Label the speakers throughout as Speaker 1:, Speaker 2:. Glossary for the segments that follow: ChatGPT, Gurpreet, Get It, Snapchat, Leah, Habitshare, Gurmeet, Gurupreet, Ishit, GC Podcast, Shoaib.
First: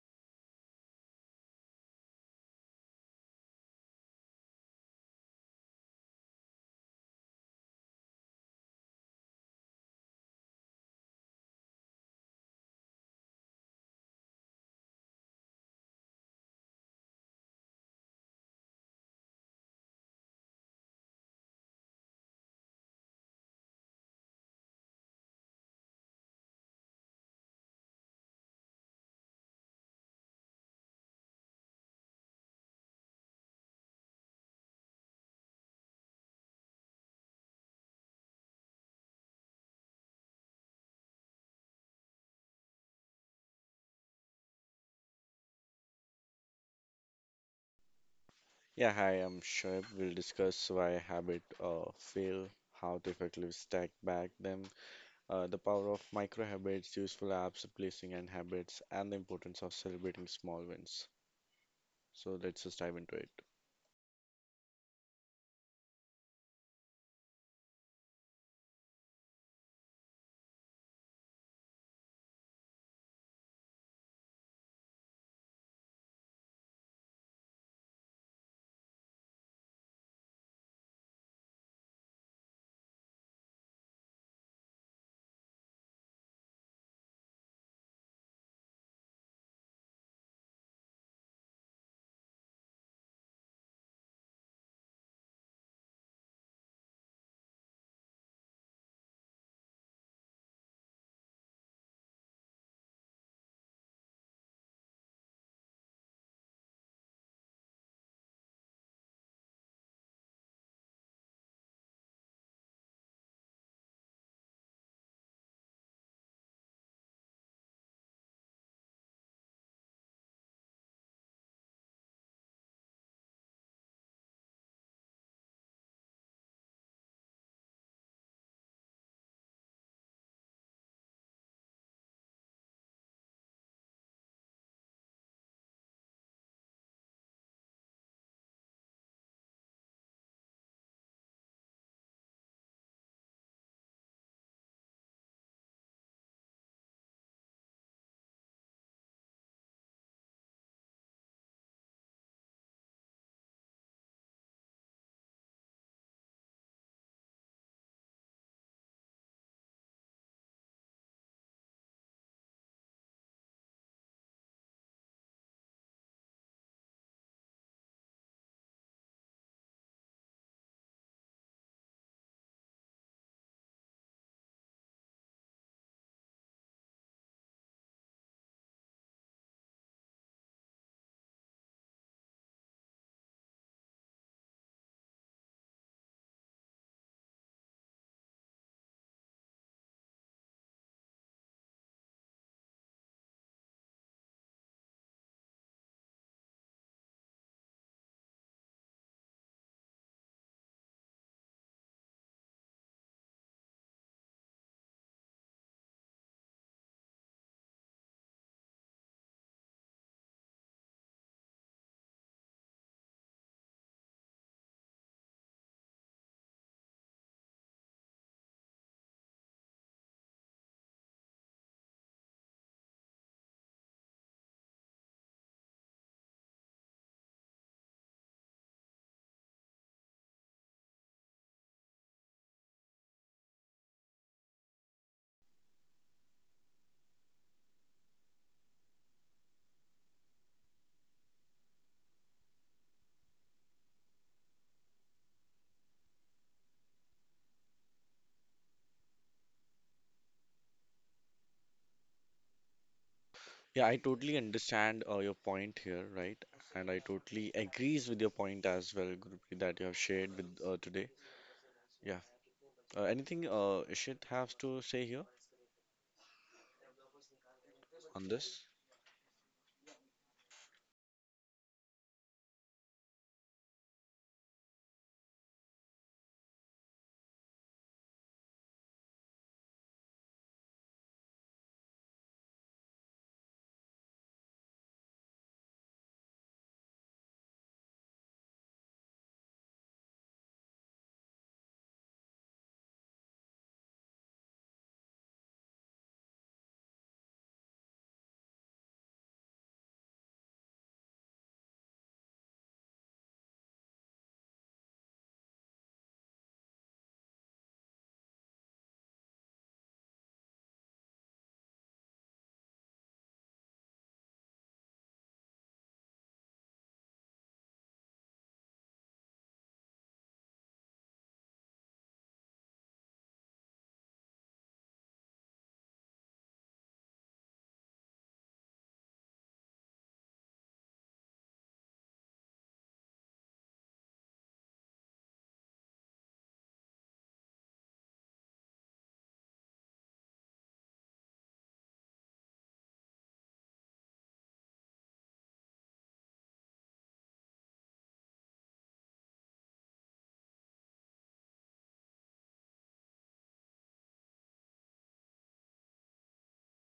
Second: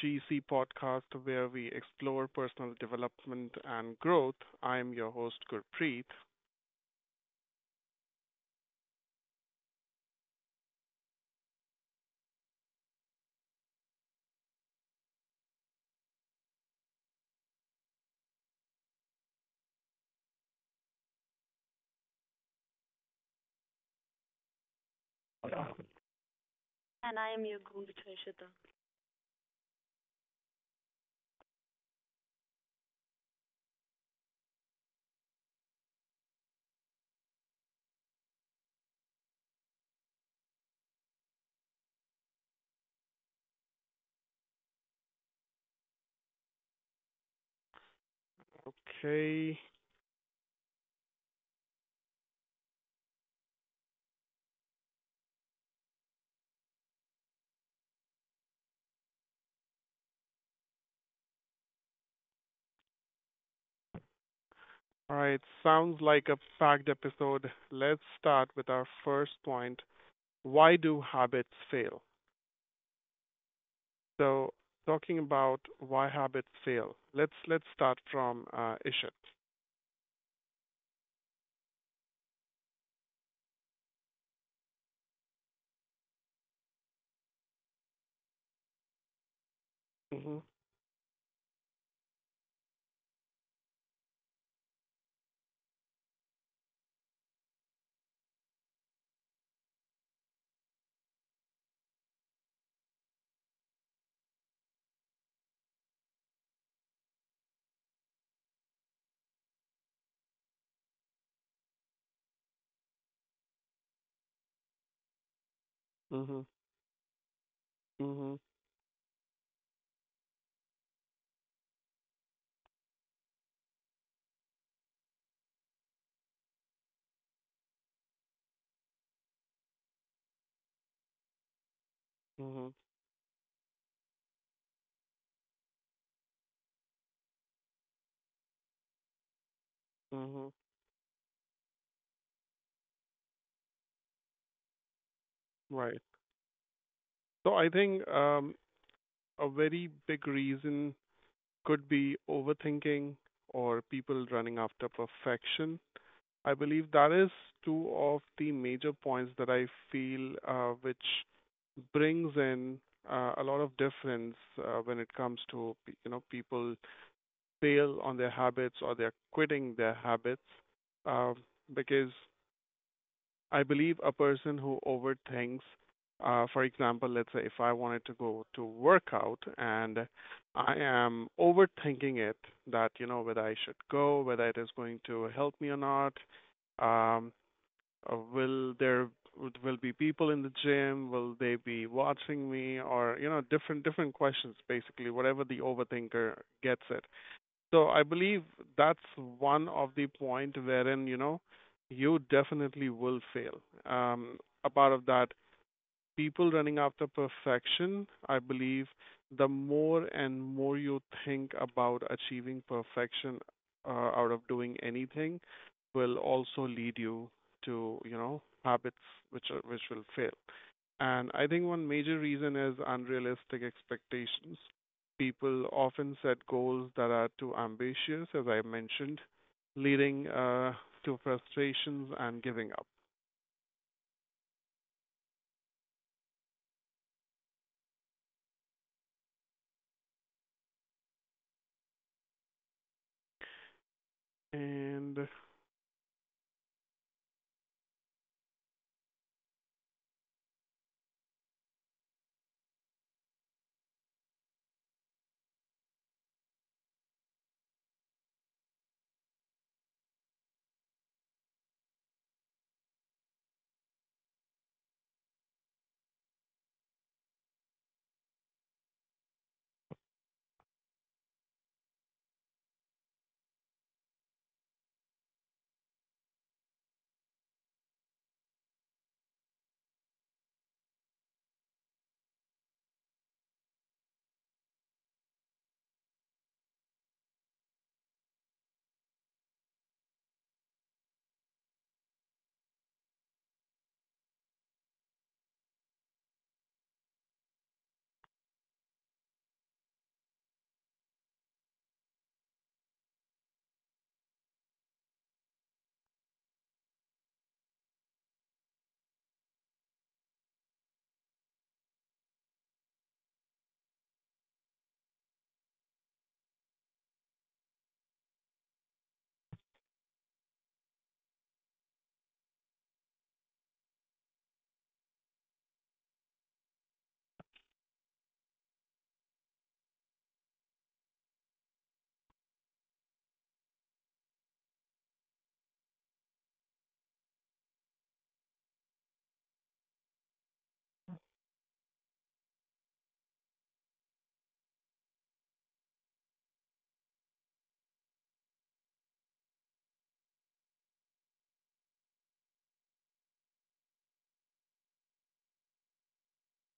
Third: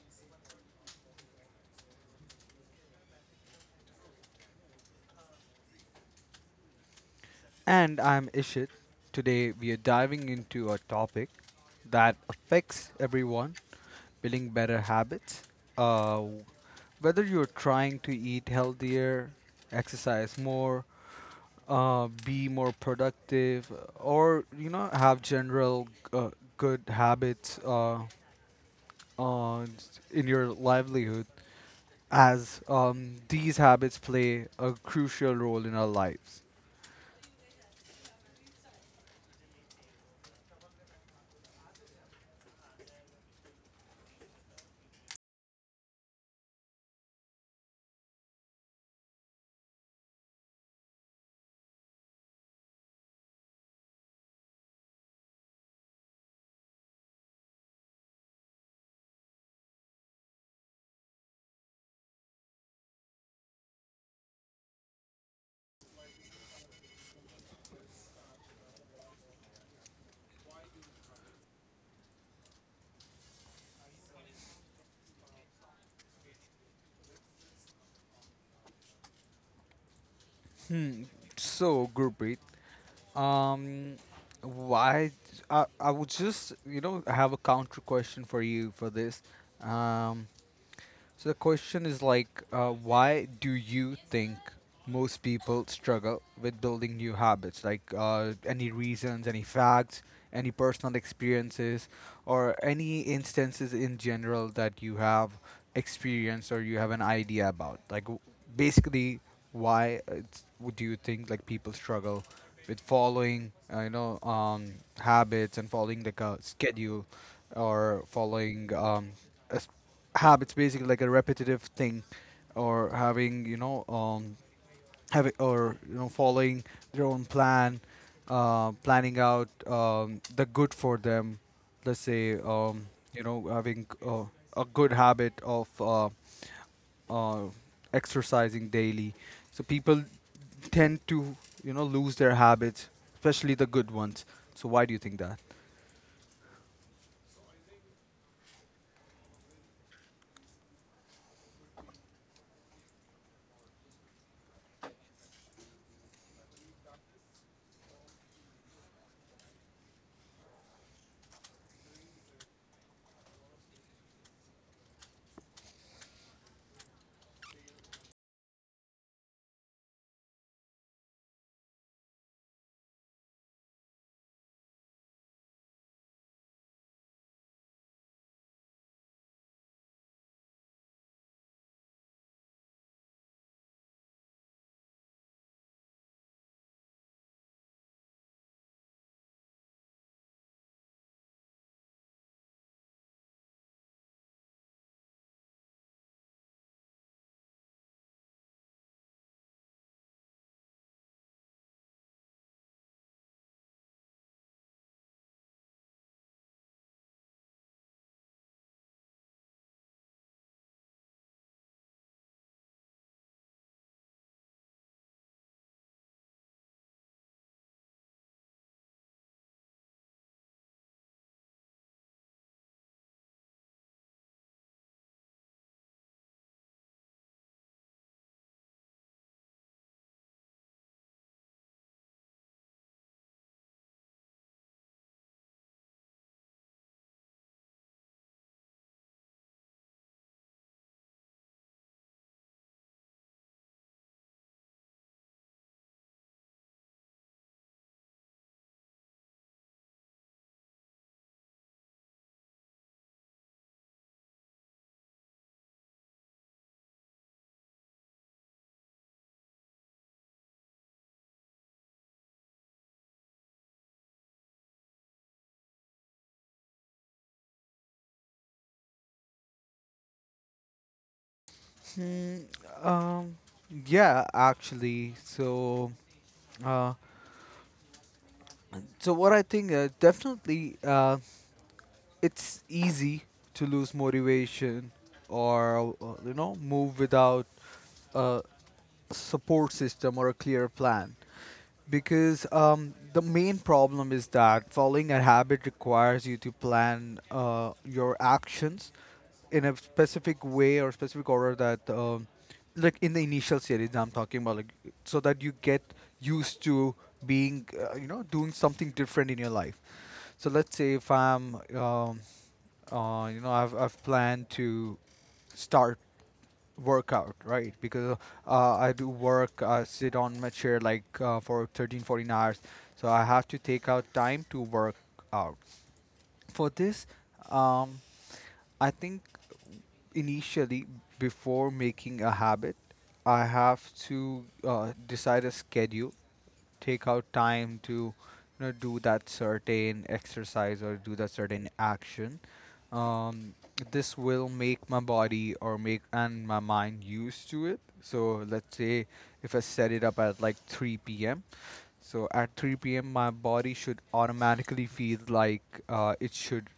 Speaker 1: GC Podcast, where we explore personal development and growth. I am your host, Gurpreet.
Speaker 2: And I'm Ishit. Today we are diving into a topic that affects everyone, building better habits. Uh, w- Whether you're trying to eat healthier, exercise more, be more productive, or have general good habits uh, in your livelihood, as these habits play a crucial role in our lives.
Speaker 3: Yeah, hi, I'm
Speaker 1: Okay.
Speaker 3: Shoaib. We'll discuss why habit fail, how to effectively stack back them, the power of micro habits, useful apps, replacing and habits, and the importance of celebrating small wins. So let's just dive into it.
Speaker 1: All right. Sounds like a packed episode. Let's start with our first point. Why do habits fail? So, talking about why habits fail. Let's start from Ishit.
Speaker 2: Hmm. So, Gurpreet. Um, why? I would just, you know, have a counter question for you for this. Um,
Speaker 1: Mhm.
Speaker 2: so the question is like, why do you think most people struggle with building new habits? Like, any reasons, any facts, any personal experiences, or any instances in general that you have experienced or you have an idea about? Basically, why it's, do you think like people struggle with following, habits and following like a
Speaker 1: Mhm.
Speaker 2: schedule, or
Speaker 1: Mhm.
Speaker 2: following a s- habits, basically like a repetitive thing, or having having, or following their own plan, planning out the good for them, let's say,
Speaker 1: Mhm.
Speaker 2: you know, having a good habit of uh exercising daily. So people
Speaker 1: Mhm.
Speaker 2: tend to, you know, lose their habits, especially the good ones. So why do you think that?
Speaker 1: Right. So I think a very big reason could be overthinking or people running after perfection. I believe that is two of the major points that I feel which brings in a lot of difference when it comes to you know people fail on their habits or they're quitting their habits, uh, because I believe a person who overthinks, for example, let's say if I wanted to go to work out and I am overthinking it that, you know, whether I should go, whether it is going to help me or not, um, will there will be people in the gym, will they be watching me or, you know, different questions basically, whatever the overthinker gets it. So I believe that's one of the point wherein, you know, you definitely will fail. Um, a part of that, people running after perfection, I believe the more and more you think about achieving perfection out of doing anything will also lead you to, you know, habits which are, which will fail. And I think one major reason is unrealistic expectations. People often set goals that are too ambitious, as I mentioned, leading to frustrations and giving up. And
Speaker 3: Yeah, I totally understand your point here, right? And I totally agrees with your point as well, Gurupreet, that you have shared with today. Yeah. Anything Ishit has to say here on this?
Speaker 2: Hmm, um yeah, actually so Uh, so what I think, definitely it's easy to lose motivation, or you know, move without a support system or a clear plan, because the main problem is that following a habit requires you to plan your actions in a specific way or specific order, that like in the initial series I'm talking about, like, so that you get used to being you know, doing something different in your life. So let's say if I'm you know, I've planned to start workout, right? Because I do work, I sit on my chair like for 13, 14 hours. So I have to take out time to work out. For this, um, I think initially, before making a habit, I have to decide a schedule, take out time to, you know, do that certain exercise or do that certain action. um, this will make my body or make and my mind used to it. So let's say if I set it up at like 3 p.m., so at 3 p.m. my body should automatically feel like it should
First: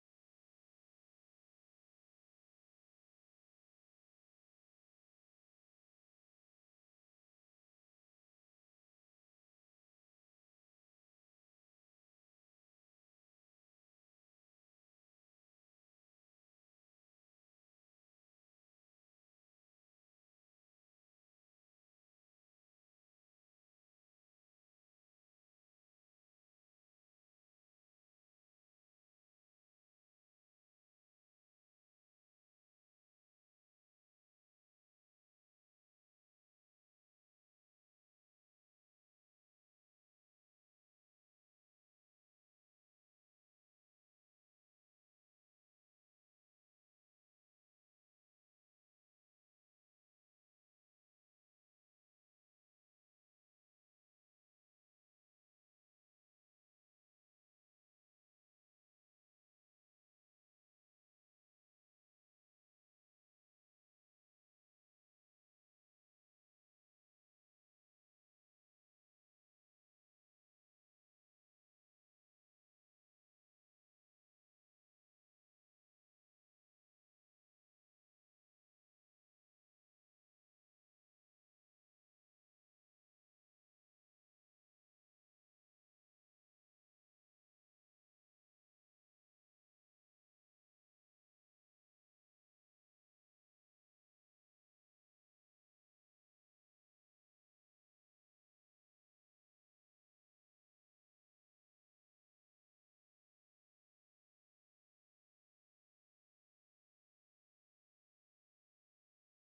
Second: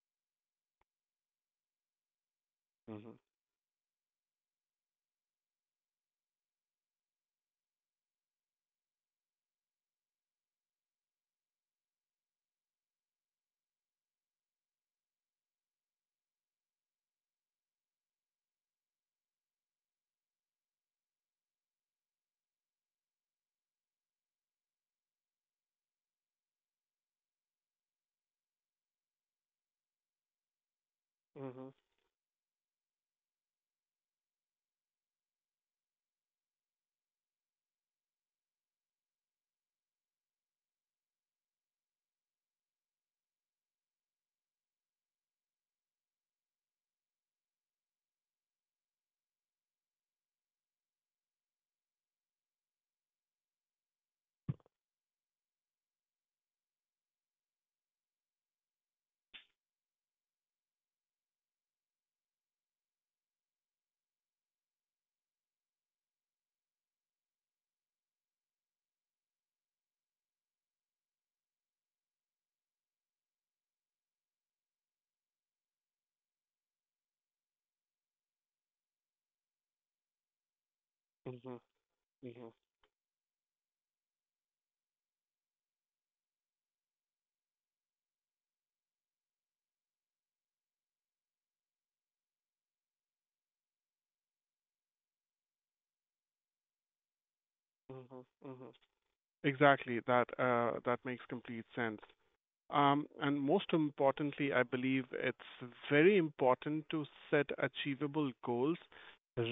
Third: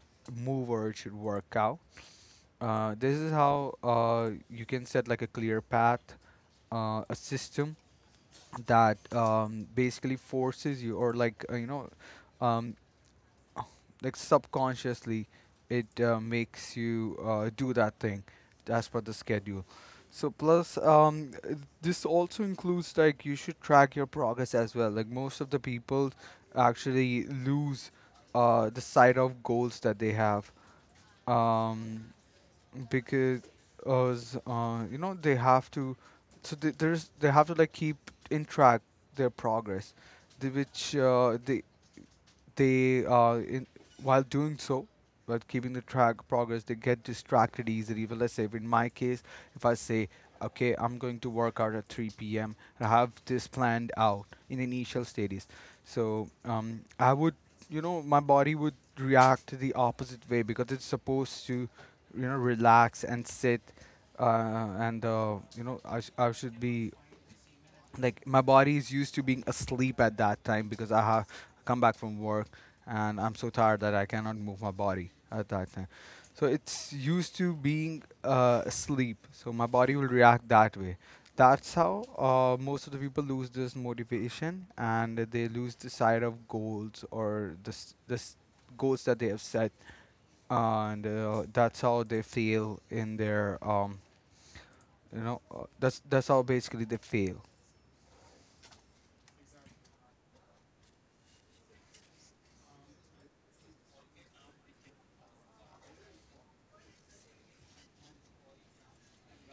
Speaker 2: move or it should work out. This
Speaker 1: mhm,
Speaker 2: is how you can set like a clear path, a system that basically forces you, or like, um, like subconsciously it makes you do that thing as per the schedule. So plus this also includes like you should track your progress as well. Like most of the people actually lose the sight of goals that they have,
Speaker 1: mhm,
Speaker 2: um, because us you know, they have to, so they have to like keep in track their progress, the, which they in, while doing so, while keeping the track progress, they get distracted easily. But let's say if in my case, if I say, okay, I'm going to work out at 3 p.m., and I have this planned out in initial stages, so I would, you know, my body would react the opposite way, because it's supposed to, you know, relax and sit, and you know, I should be, like my body is used to being asleep at that time, because I have come back from work and I'm so tired that I cannot move my body at that time. So it's used to being asleep. So my body will react that way.
Speaker 1: mhm,
Speaker 2: That's how
Speaker 1: mhm,
Speaker 2: most of the people lose this motivation, and they lose the sight of goals, or goals that they have set, and that's how they fail in their that's how basically they fail.
Speaker 1: mhm, mhm. exactly that that makes complete sense. And most importantly, I believe it's very important to set achievable goals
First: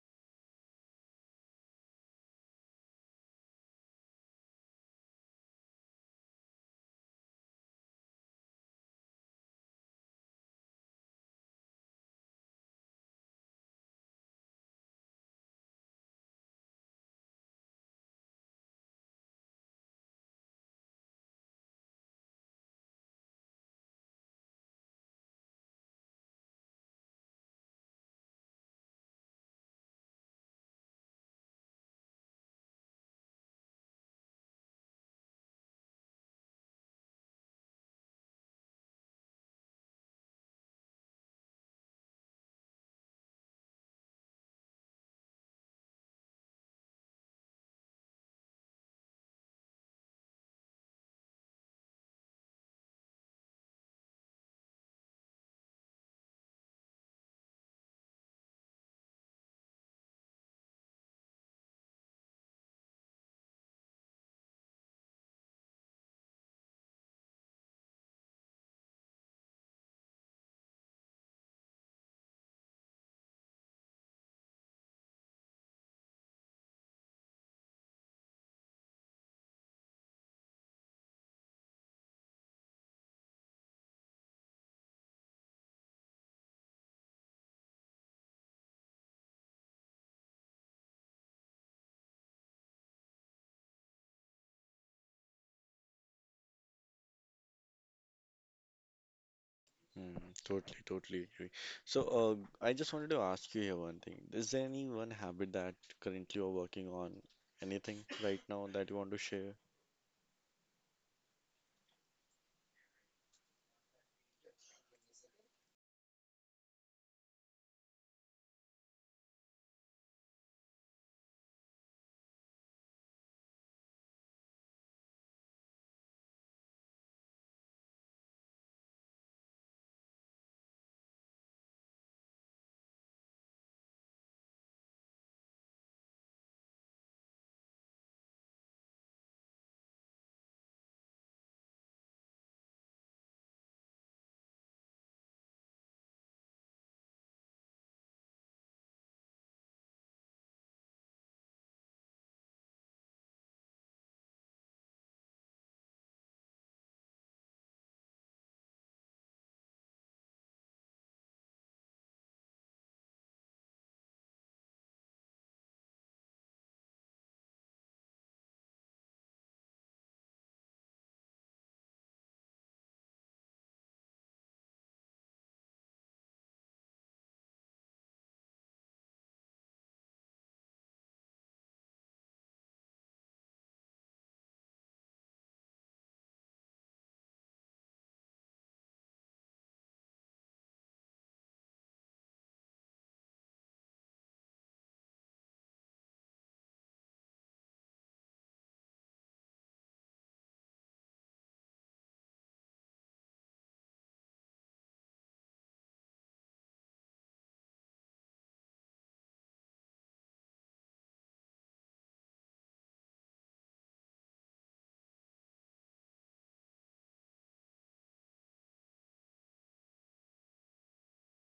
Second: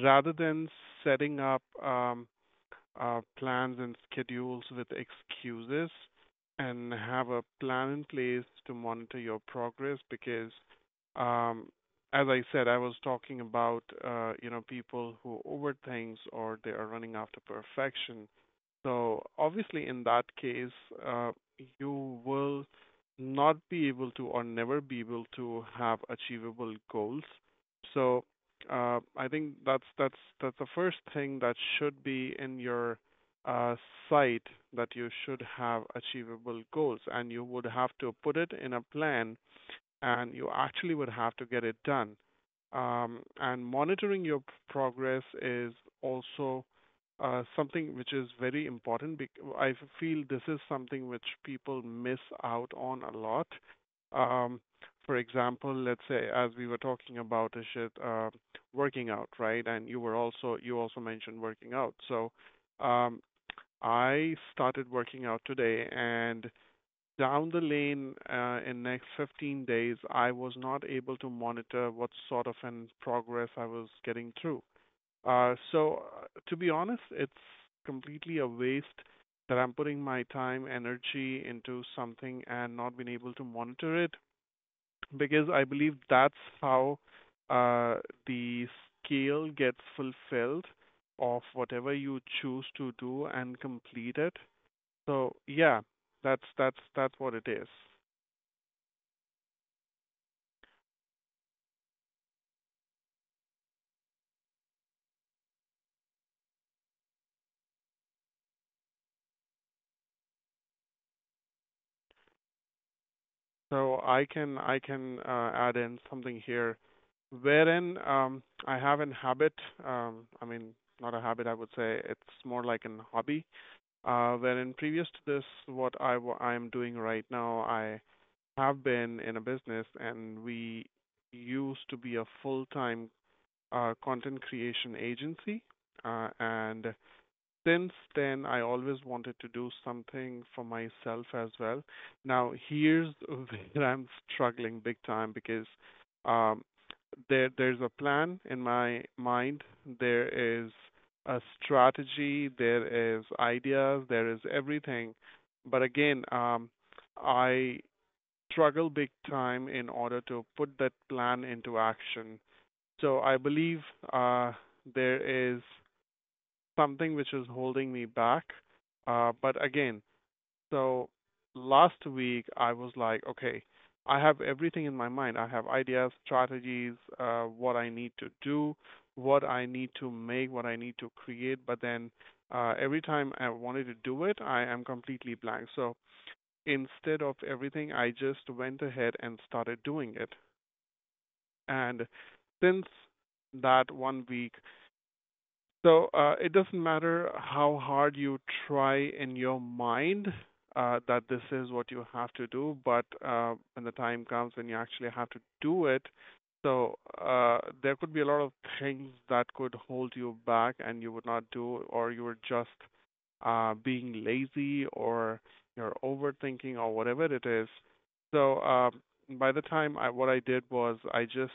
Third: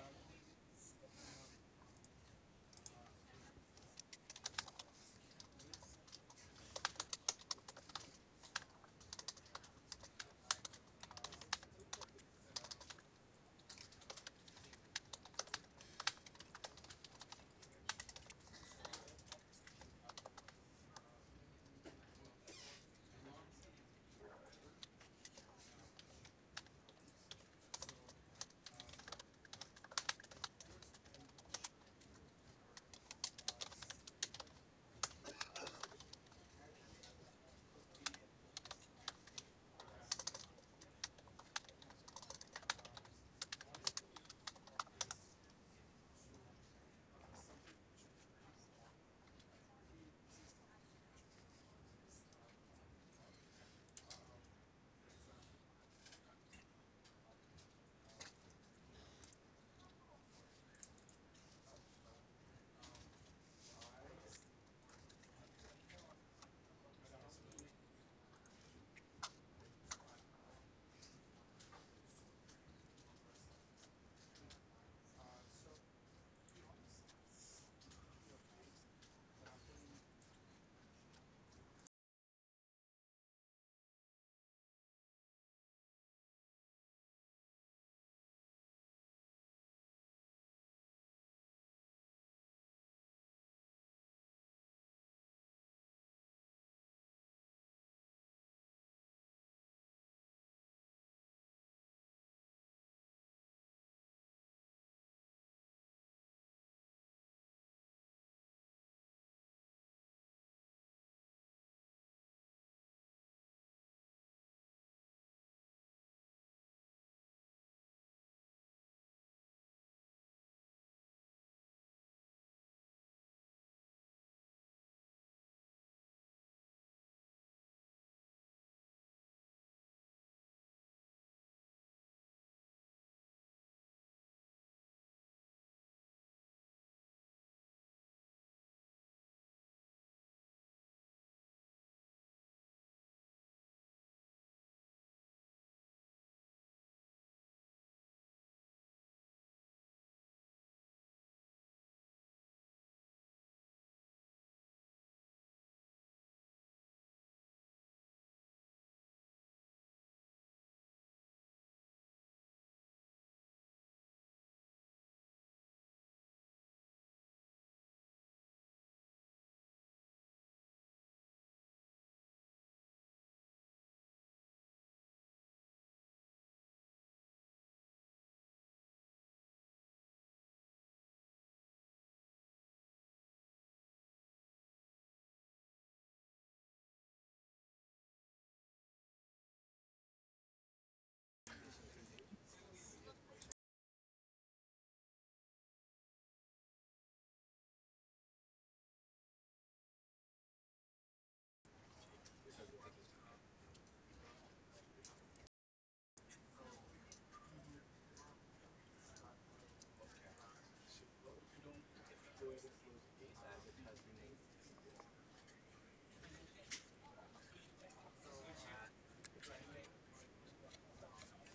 Speaker 1: rather than setting up plans and schedules with excuses and have a plan in place to monitor your progress because um as I said, I was talking about you know people who overthink or they are running after perfection, so obviously, in that case, uh, you will not be able to or never be able to have achievable goals. So I think that's the first thing that should be in your uh, sight, that you should have achievable goals, and you would have to put it in a plan and you actually would have to get it done. And monitoring your progress is also something which is very important. I feel this is something which people miss out on a lot. Um, for example, let's say as we were talking about Ishit, working out, right? And you also mentioned working out. So um, I started working out today, and down the lane, in next 15 days, I was not able to monitor what sort of an progress I was getting through. So, to be honest, it's completely a waste that I'm putting my time, energy into something and not being able to monitor it because I believe that's how uh, the scale gets fulfilled of whatever you choose to do and complete it. So yeah, that's what it is.
Speaker 3: Mm, totally, totally agree. So, I just wanted to ask you here one thing. Is there any one habit that currently you're working on? Anything right now that you want to share?
Speaker 1: So I can add in something here, wherein I have an habit. I mean, not a habit. I would say it's more like an hobby. Wherein previous to this, what I am doing right now, I have been in a business, and we used to be a full-time content creation agency, and since then, I always wanted to do something for myself as well. Now, here's where I'm struggling big time because um, there's a plan in my mind. There is a strategy. There is ideas. There is everything. But again, I struggle big time in order to put that plan into action. So I believe uh, there is something which is holding me back. But again, so last week I was like, okay, I have everything in my mind. I have ideas, strategies, what I need to do, what I need to make, what I need to create. But then every time I wanted to do it, I am completely blank. So instead of everything, I just went ahead and started doing it. And since that one week, so it doesn't matter how hard you try in your mind that this is what you have to do, but when the time comes when you actually have to do it, so there could be a lot of things that could hold you back and you would not do, or you were just being lazy or you're overthinking or whatever it is. So by the time I what I did was I just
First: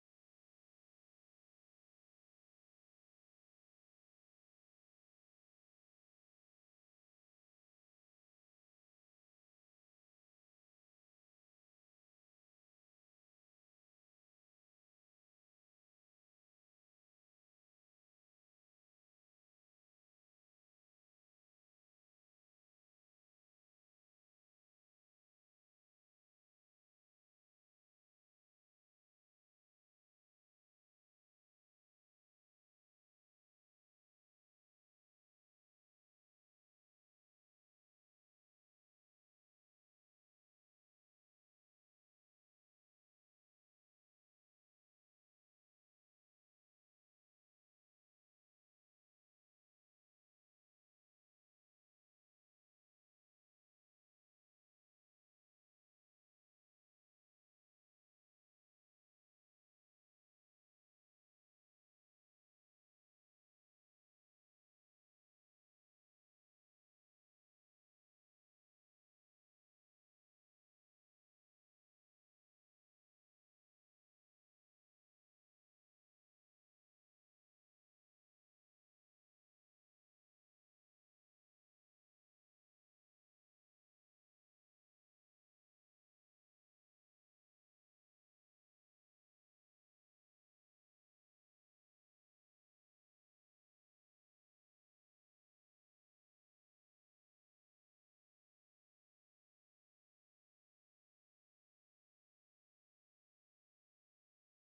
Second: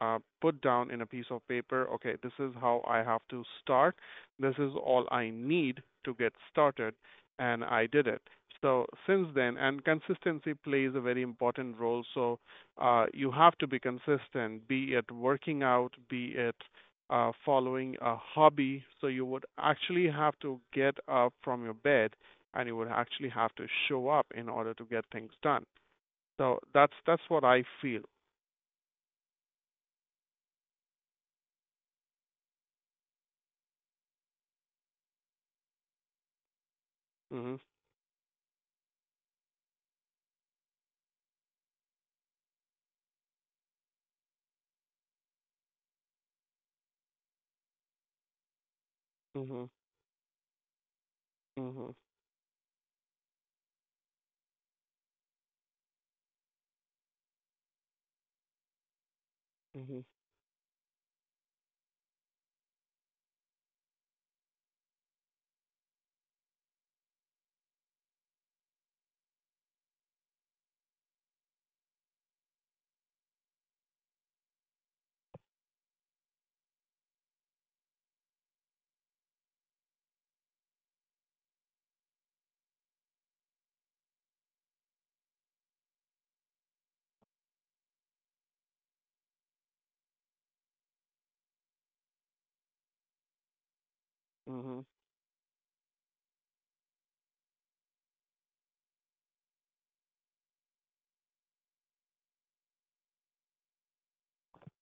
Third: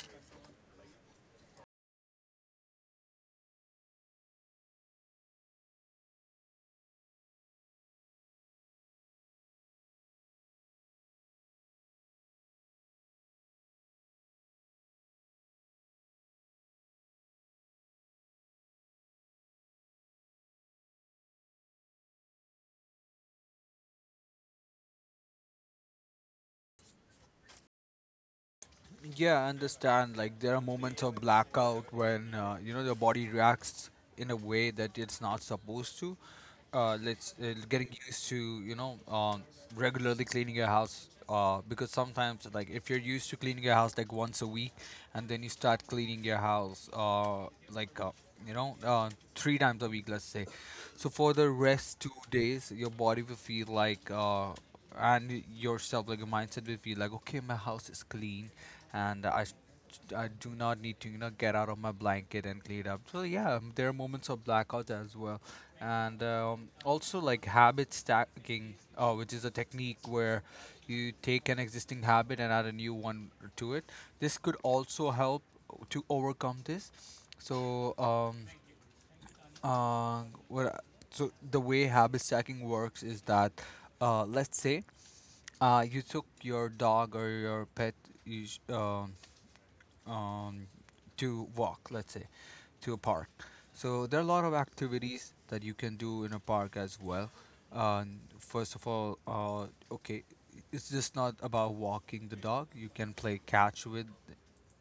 Speaker 1: put down in a piece of paper, okay, this is how I have to start. This is all I need to get started, and I did it. So since then, and consistency plays a very important role. So you have to be consistent, be it working out, be it following a hobby. So you would actually have to get up from your bed, and you would actually have to show up in order to get things done. So that's what I feel.
Speaker 2: Yeah, I understand. Like, there are moments of blackout when, you know, the body reacts in a way that it's not supposed to. Let's
Speaker 1: Mhm.
Speaker 2: Getting used to, you know, regularly cleaning your house, because sometimes like, if you're used to cleaning your house like once a week, and then you start cleaning your house three
Speaker 1: Mhm.
Speaker 2: times a week, let's say. So for the
Speaker 1: Mhm.
Speaker 2: rest 2 days, your body will feel like and yourself, like your mindset will feel like, okay, my house is clean and
Speaker 1: Mhm.
Speaker 2: I do not need to, you know, get out of my blanket and clean up. So yeah, there are moments of blackout as well. And also like habit stacking, which is a technique where you take an existing habit and add a new one to it. This could also help to overcome this. So uh what I- so the way habit stacking works is that, let's say you took your dog or your pet, you sh- um, um, to walk, let's say, to a park. So there are a lot of
Speaker 1: Mhm.
Speaker 2: activities that you can do in a park as well. First of all, okay, it's just not about walking the dog. You can play catch with,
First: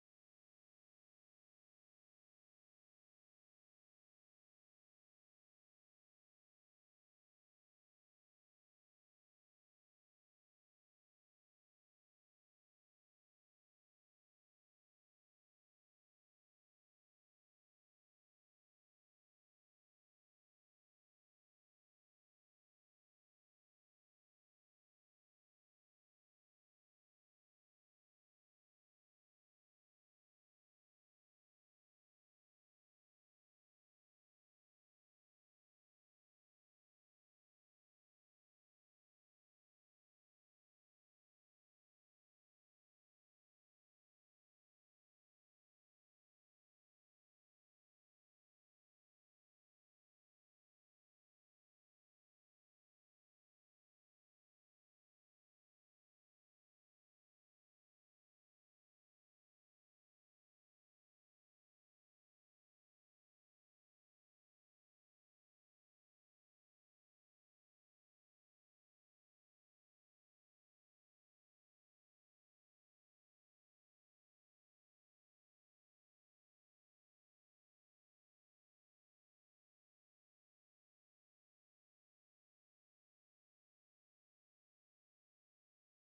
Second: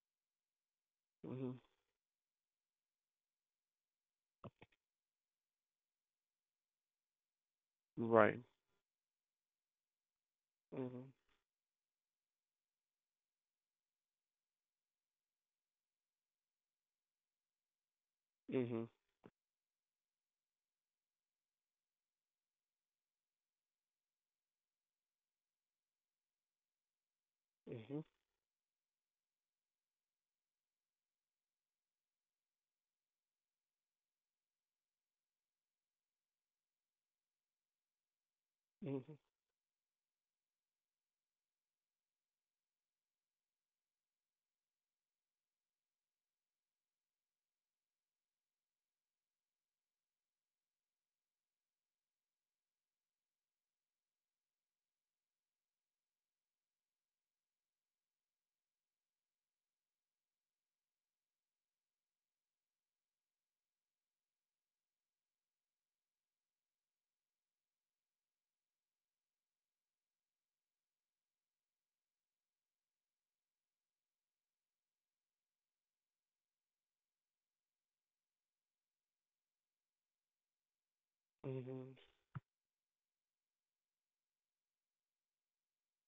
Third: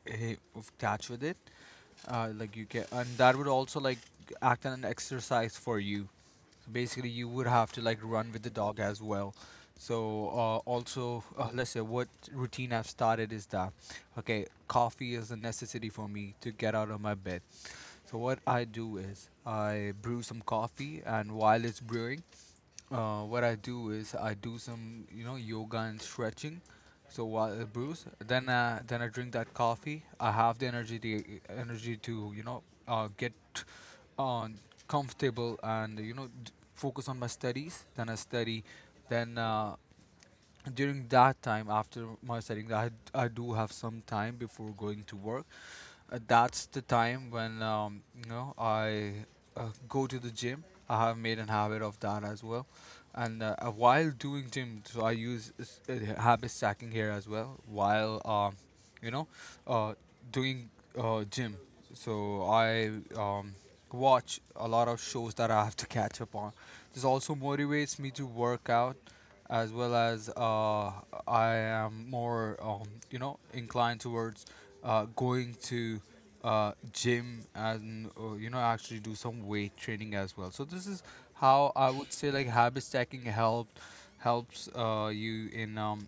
Speaker 2: eh, of catch with it.
Speaker 1: Mhm.
Speaker 2: Like you can, and that would also like act as an exercise for you. So basically you would have to like run
Speaker 1: Right.
Speaker 2: with the dog as well. So
Speaker 1: Mhm.
Speaker 2: also let's say what routine I've started is that, okay, coffee is a necessity for me to get out of my bed. So what I
Speaker 1: Mhm.
Speaker 2: do is I brew some coffee, and while it's brewing, what I do is I do some, you know, yoga and stretching. So while it
Speaker 1: Mhm.
Speaker 2: brews, then I drink that coffee. I have the energy to, you know, get uh, comfortable and, you know, focus on my studies. Then I study.
Speaker 1: Mhm.
Speaker 2: Then during that time after my studying, I do have some time before going to work. That's the time when, you know, I go to the gym. I have made an habit of that as well. And while doing gym, so I use habit stacking here as well, while you know, uh, doing gym. So I um, watch a lot of shows that I have to catch up on. This also motivates me to work out, as well as I am more, you know, inclined towards going to gym, and you know, actually do some weight training as well. So this is how I
Speaker 1: Mhm.
Speaker 2: would say like habit stacking helped helps you in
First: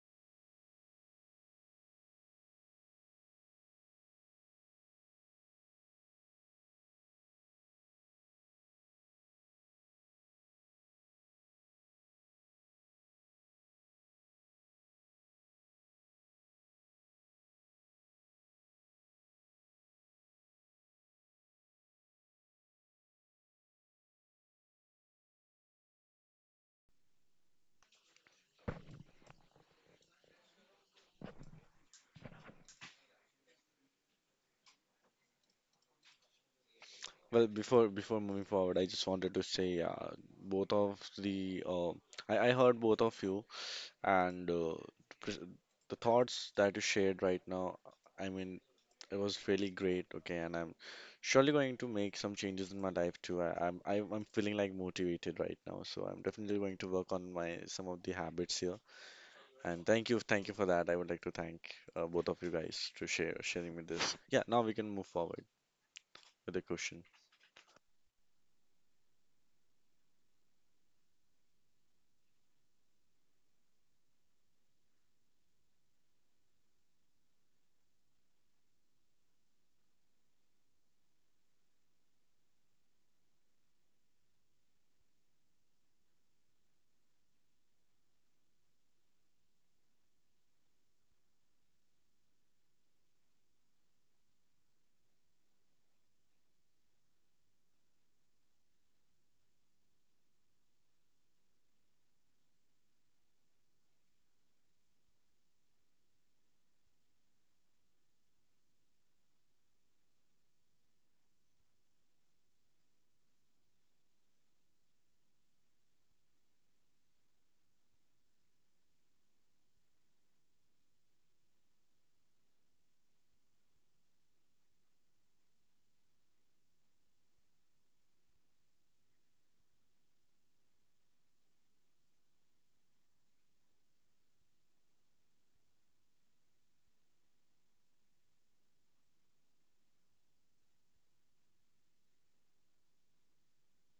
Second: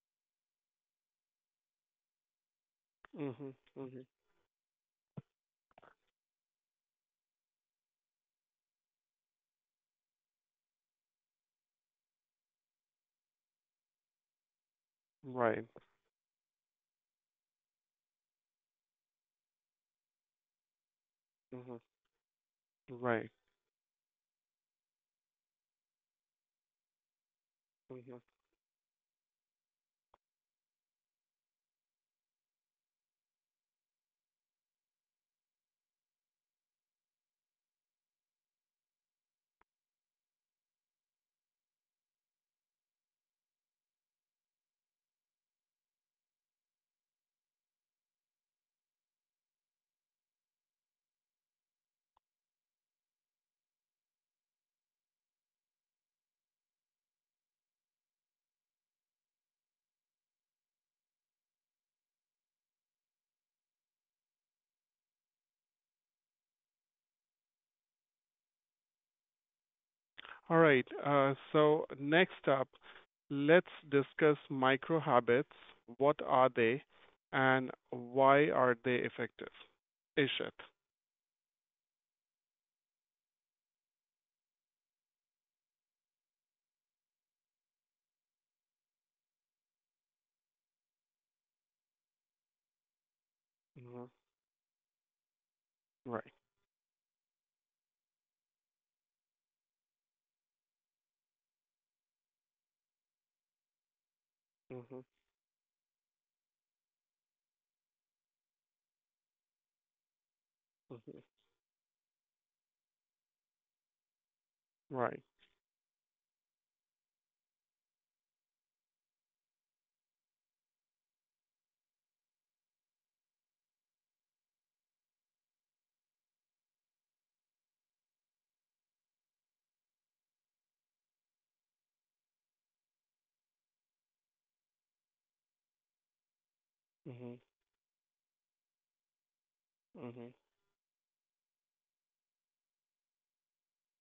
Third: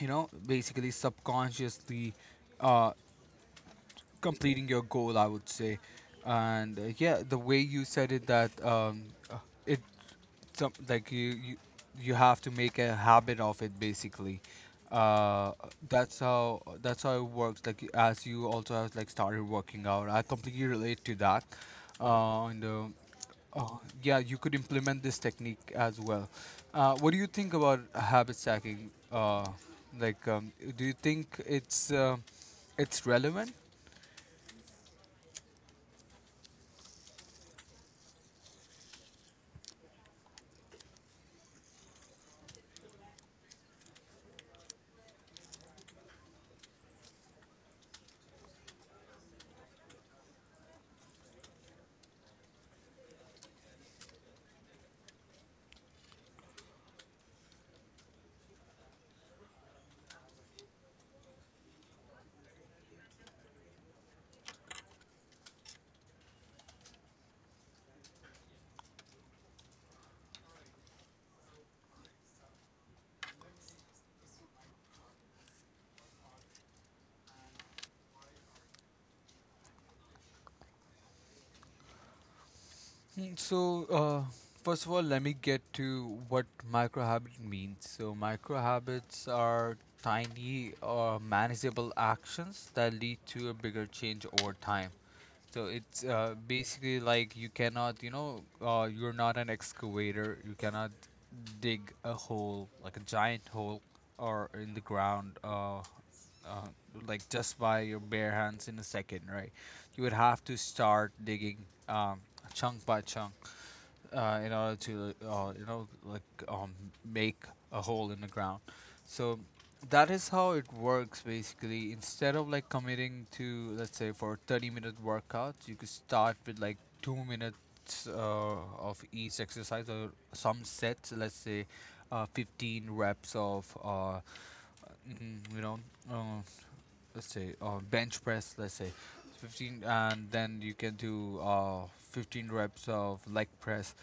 Speaker 2: you know, basically subconsciously uh,
Speaker 1: Mhm. Mhm.
Speaker 2: completing your goal, I would say. And yeah, the way you said it, that uh, it some like you have to make a habit of it basically, uh
Speaker 1: Right.
Speaker 2: that's how, it works. Like, as you also have like started working out, I completely relate to that.
Speaker 1: Mhm.
Speaker 2: And
Speaker 1: Right.
Speaker 2: Oh, yeah, you could implement this technique as well. Uh, what do you think about
Speaker 1: Mhm.
Speaker 2: habit stacking? Like um, do you think it's relevant?
Speaker 3: Well, before moving forward, I just wanted to say, both of the I heard both of you. And pres- the thoughts that you shared right now, I mean, it was really great. Okay, and I'm surely going to make some changes in my life too. I'm feeling like motivated right now, so I'm definitely going to work on my some of the habits here. And thank you for that. I would like to thank both of you guys to share sharing with this. Yeah, now we can move forward with the question.
Speaker 1: All right. So next up, let's discuss micro habits. What are they, and why are they effective? Ishit.
Speaker 2: Mm, So, uh, First of all, let me get to what micro habit means. So, micro habits are tiny or manageable actions that lead to a bigger
Speaker 1: Mhm.
Speaker 2: change over time. So it's
Speaker 1: Right.
Speaker 2: basically like, you cannot, you know, you're not an excavator. You cannot dig a hole, like a giant hole, or in the
Speaker 1: Mhm.
Speaker 2: ground, uh, like just by your bare hands in a second, right? You would have to start
Speaker 1: Mhm.
Speaker 2: digging, chunk by chunk, in order to,
Speaker 1: Right.
Speaker 2: um, make a hole in the ground. So that is how it works basically. Instead of like committing to, let's say, for 30-minute workouts, you could start with like 2 minutes of each exercise, or some sets, let's say 15 reps of mhm, you know, uh, let's say bench press, let's say 15, and
Speaker 1: Mhm.
Speaker 2: then you can do 15 reps of leg press.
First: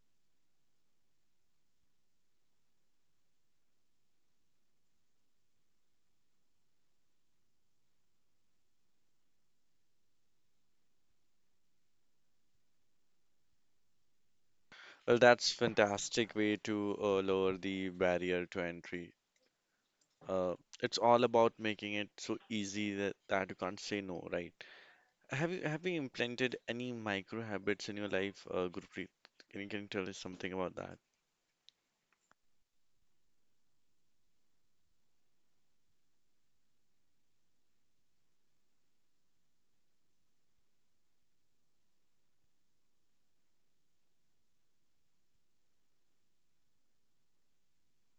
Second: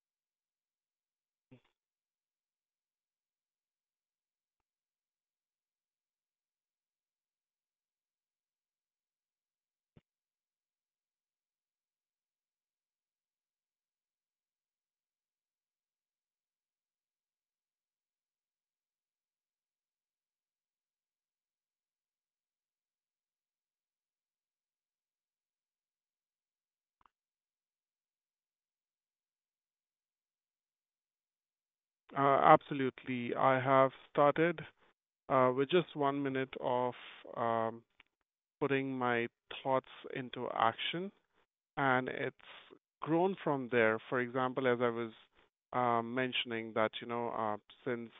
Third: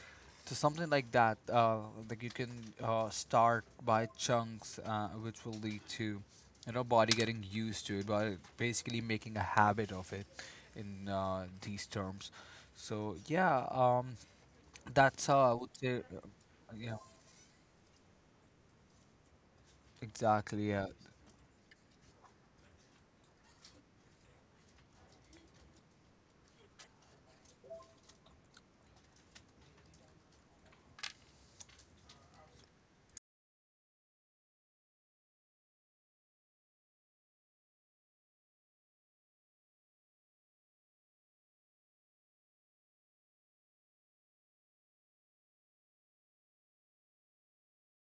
Speaker 2: So something like that, like you can start by chunks, which will lead to, you know, body getting used to it, but basically making a habit of it in these terms. So yeah,
Speaker 3: Well,
Speaker 2: that's how
Speaker 3: that's
Speaker 2: I would say.
Speaker 3: fantastic way
Speaker 2: Yeah,
Speaker 3: to lower the barrier to entry. Uh,
Speaker 2: exactly, yeah.
Speaker 3: it's all about making it so easy that, that you can't say no, right? Have you implemented any micro habits in your life, Gurpreet? Can you tell us something about that?
Speaker 1: Absolutely. I have started with just 1 minute of um, putting my thoughts into action, and it's grown from there. For example, as I was mentioning that, you know, since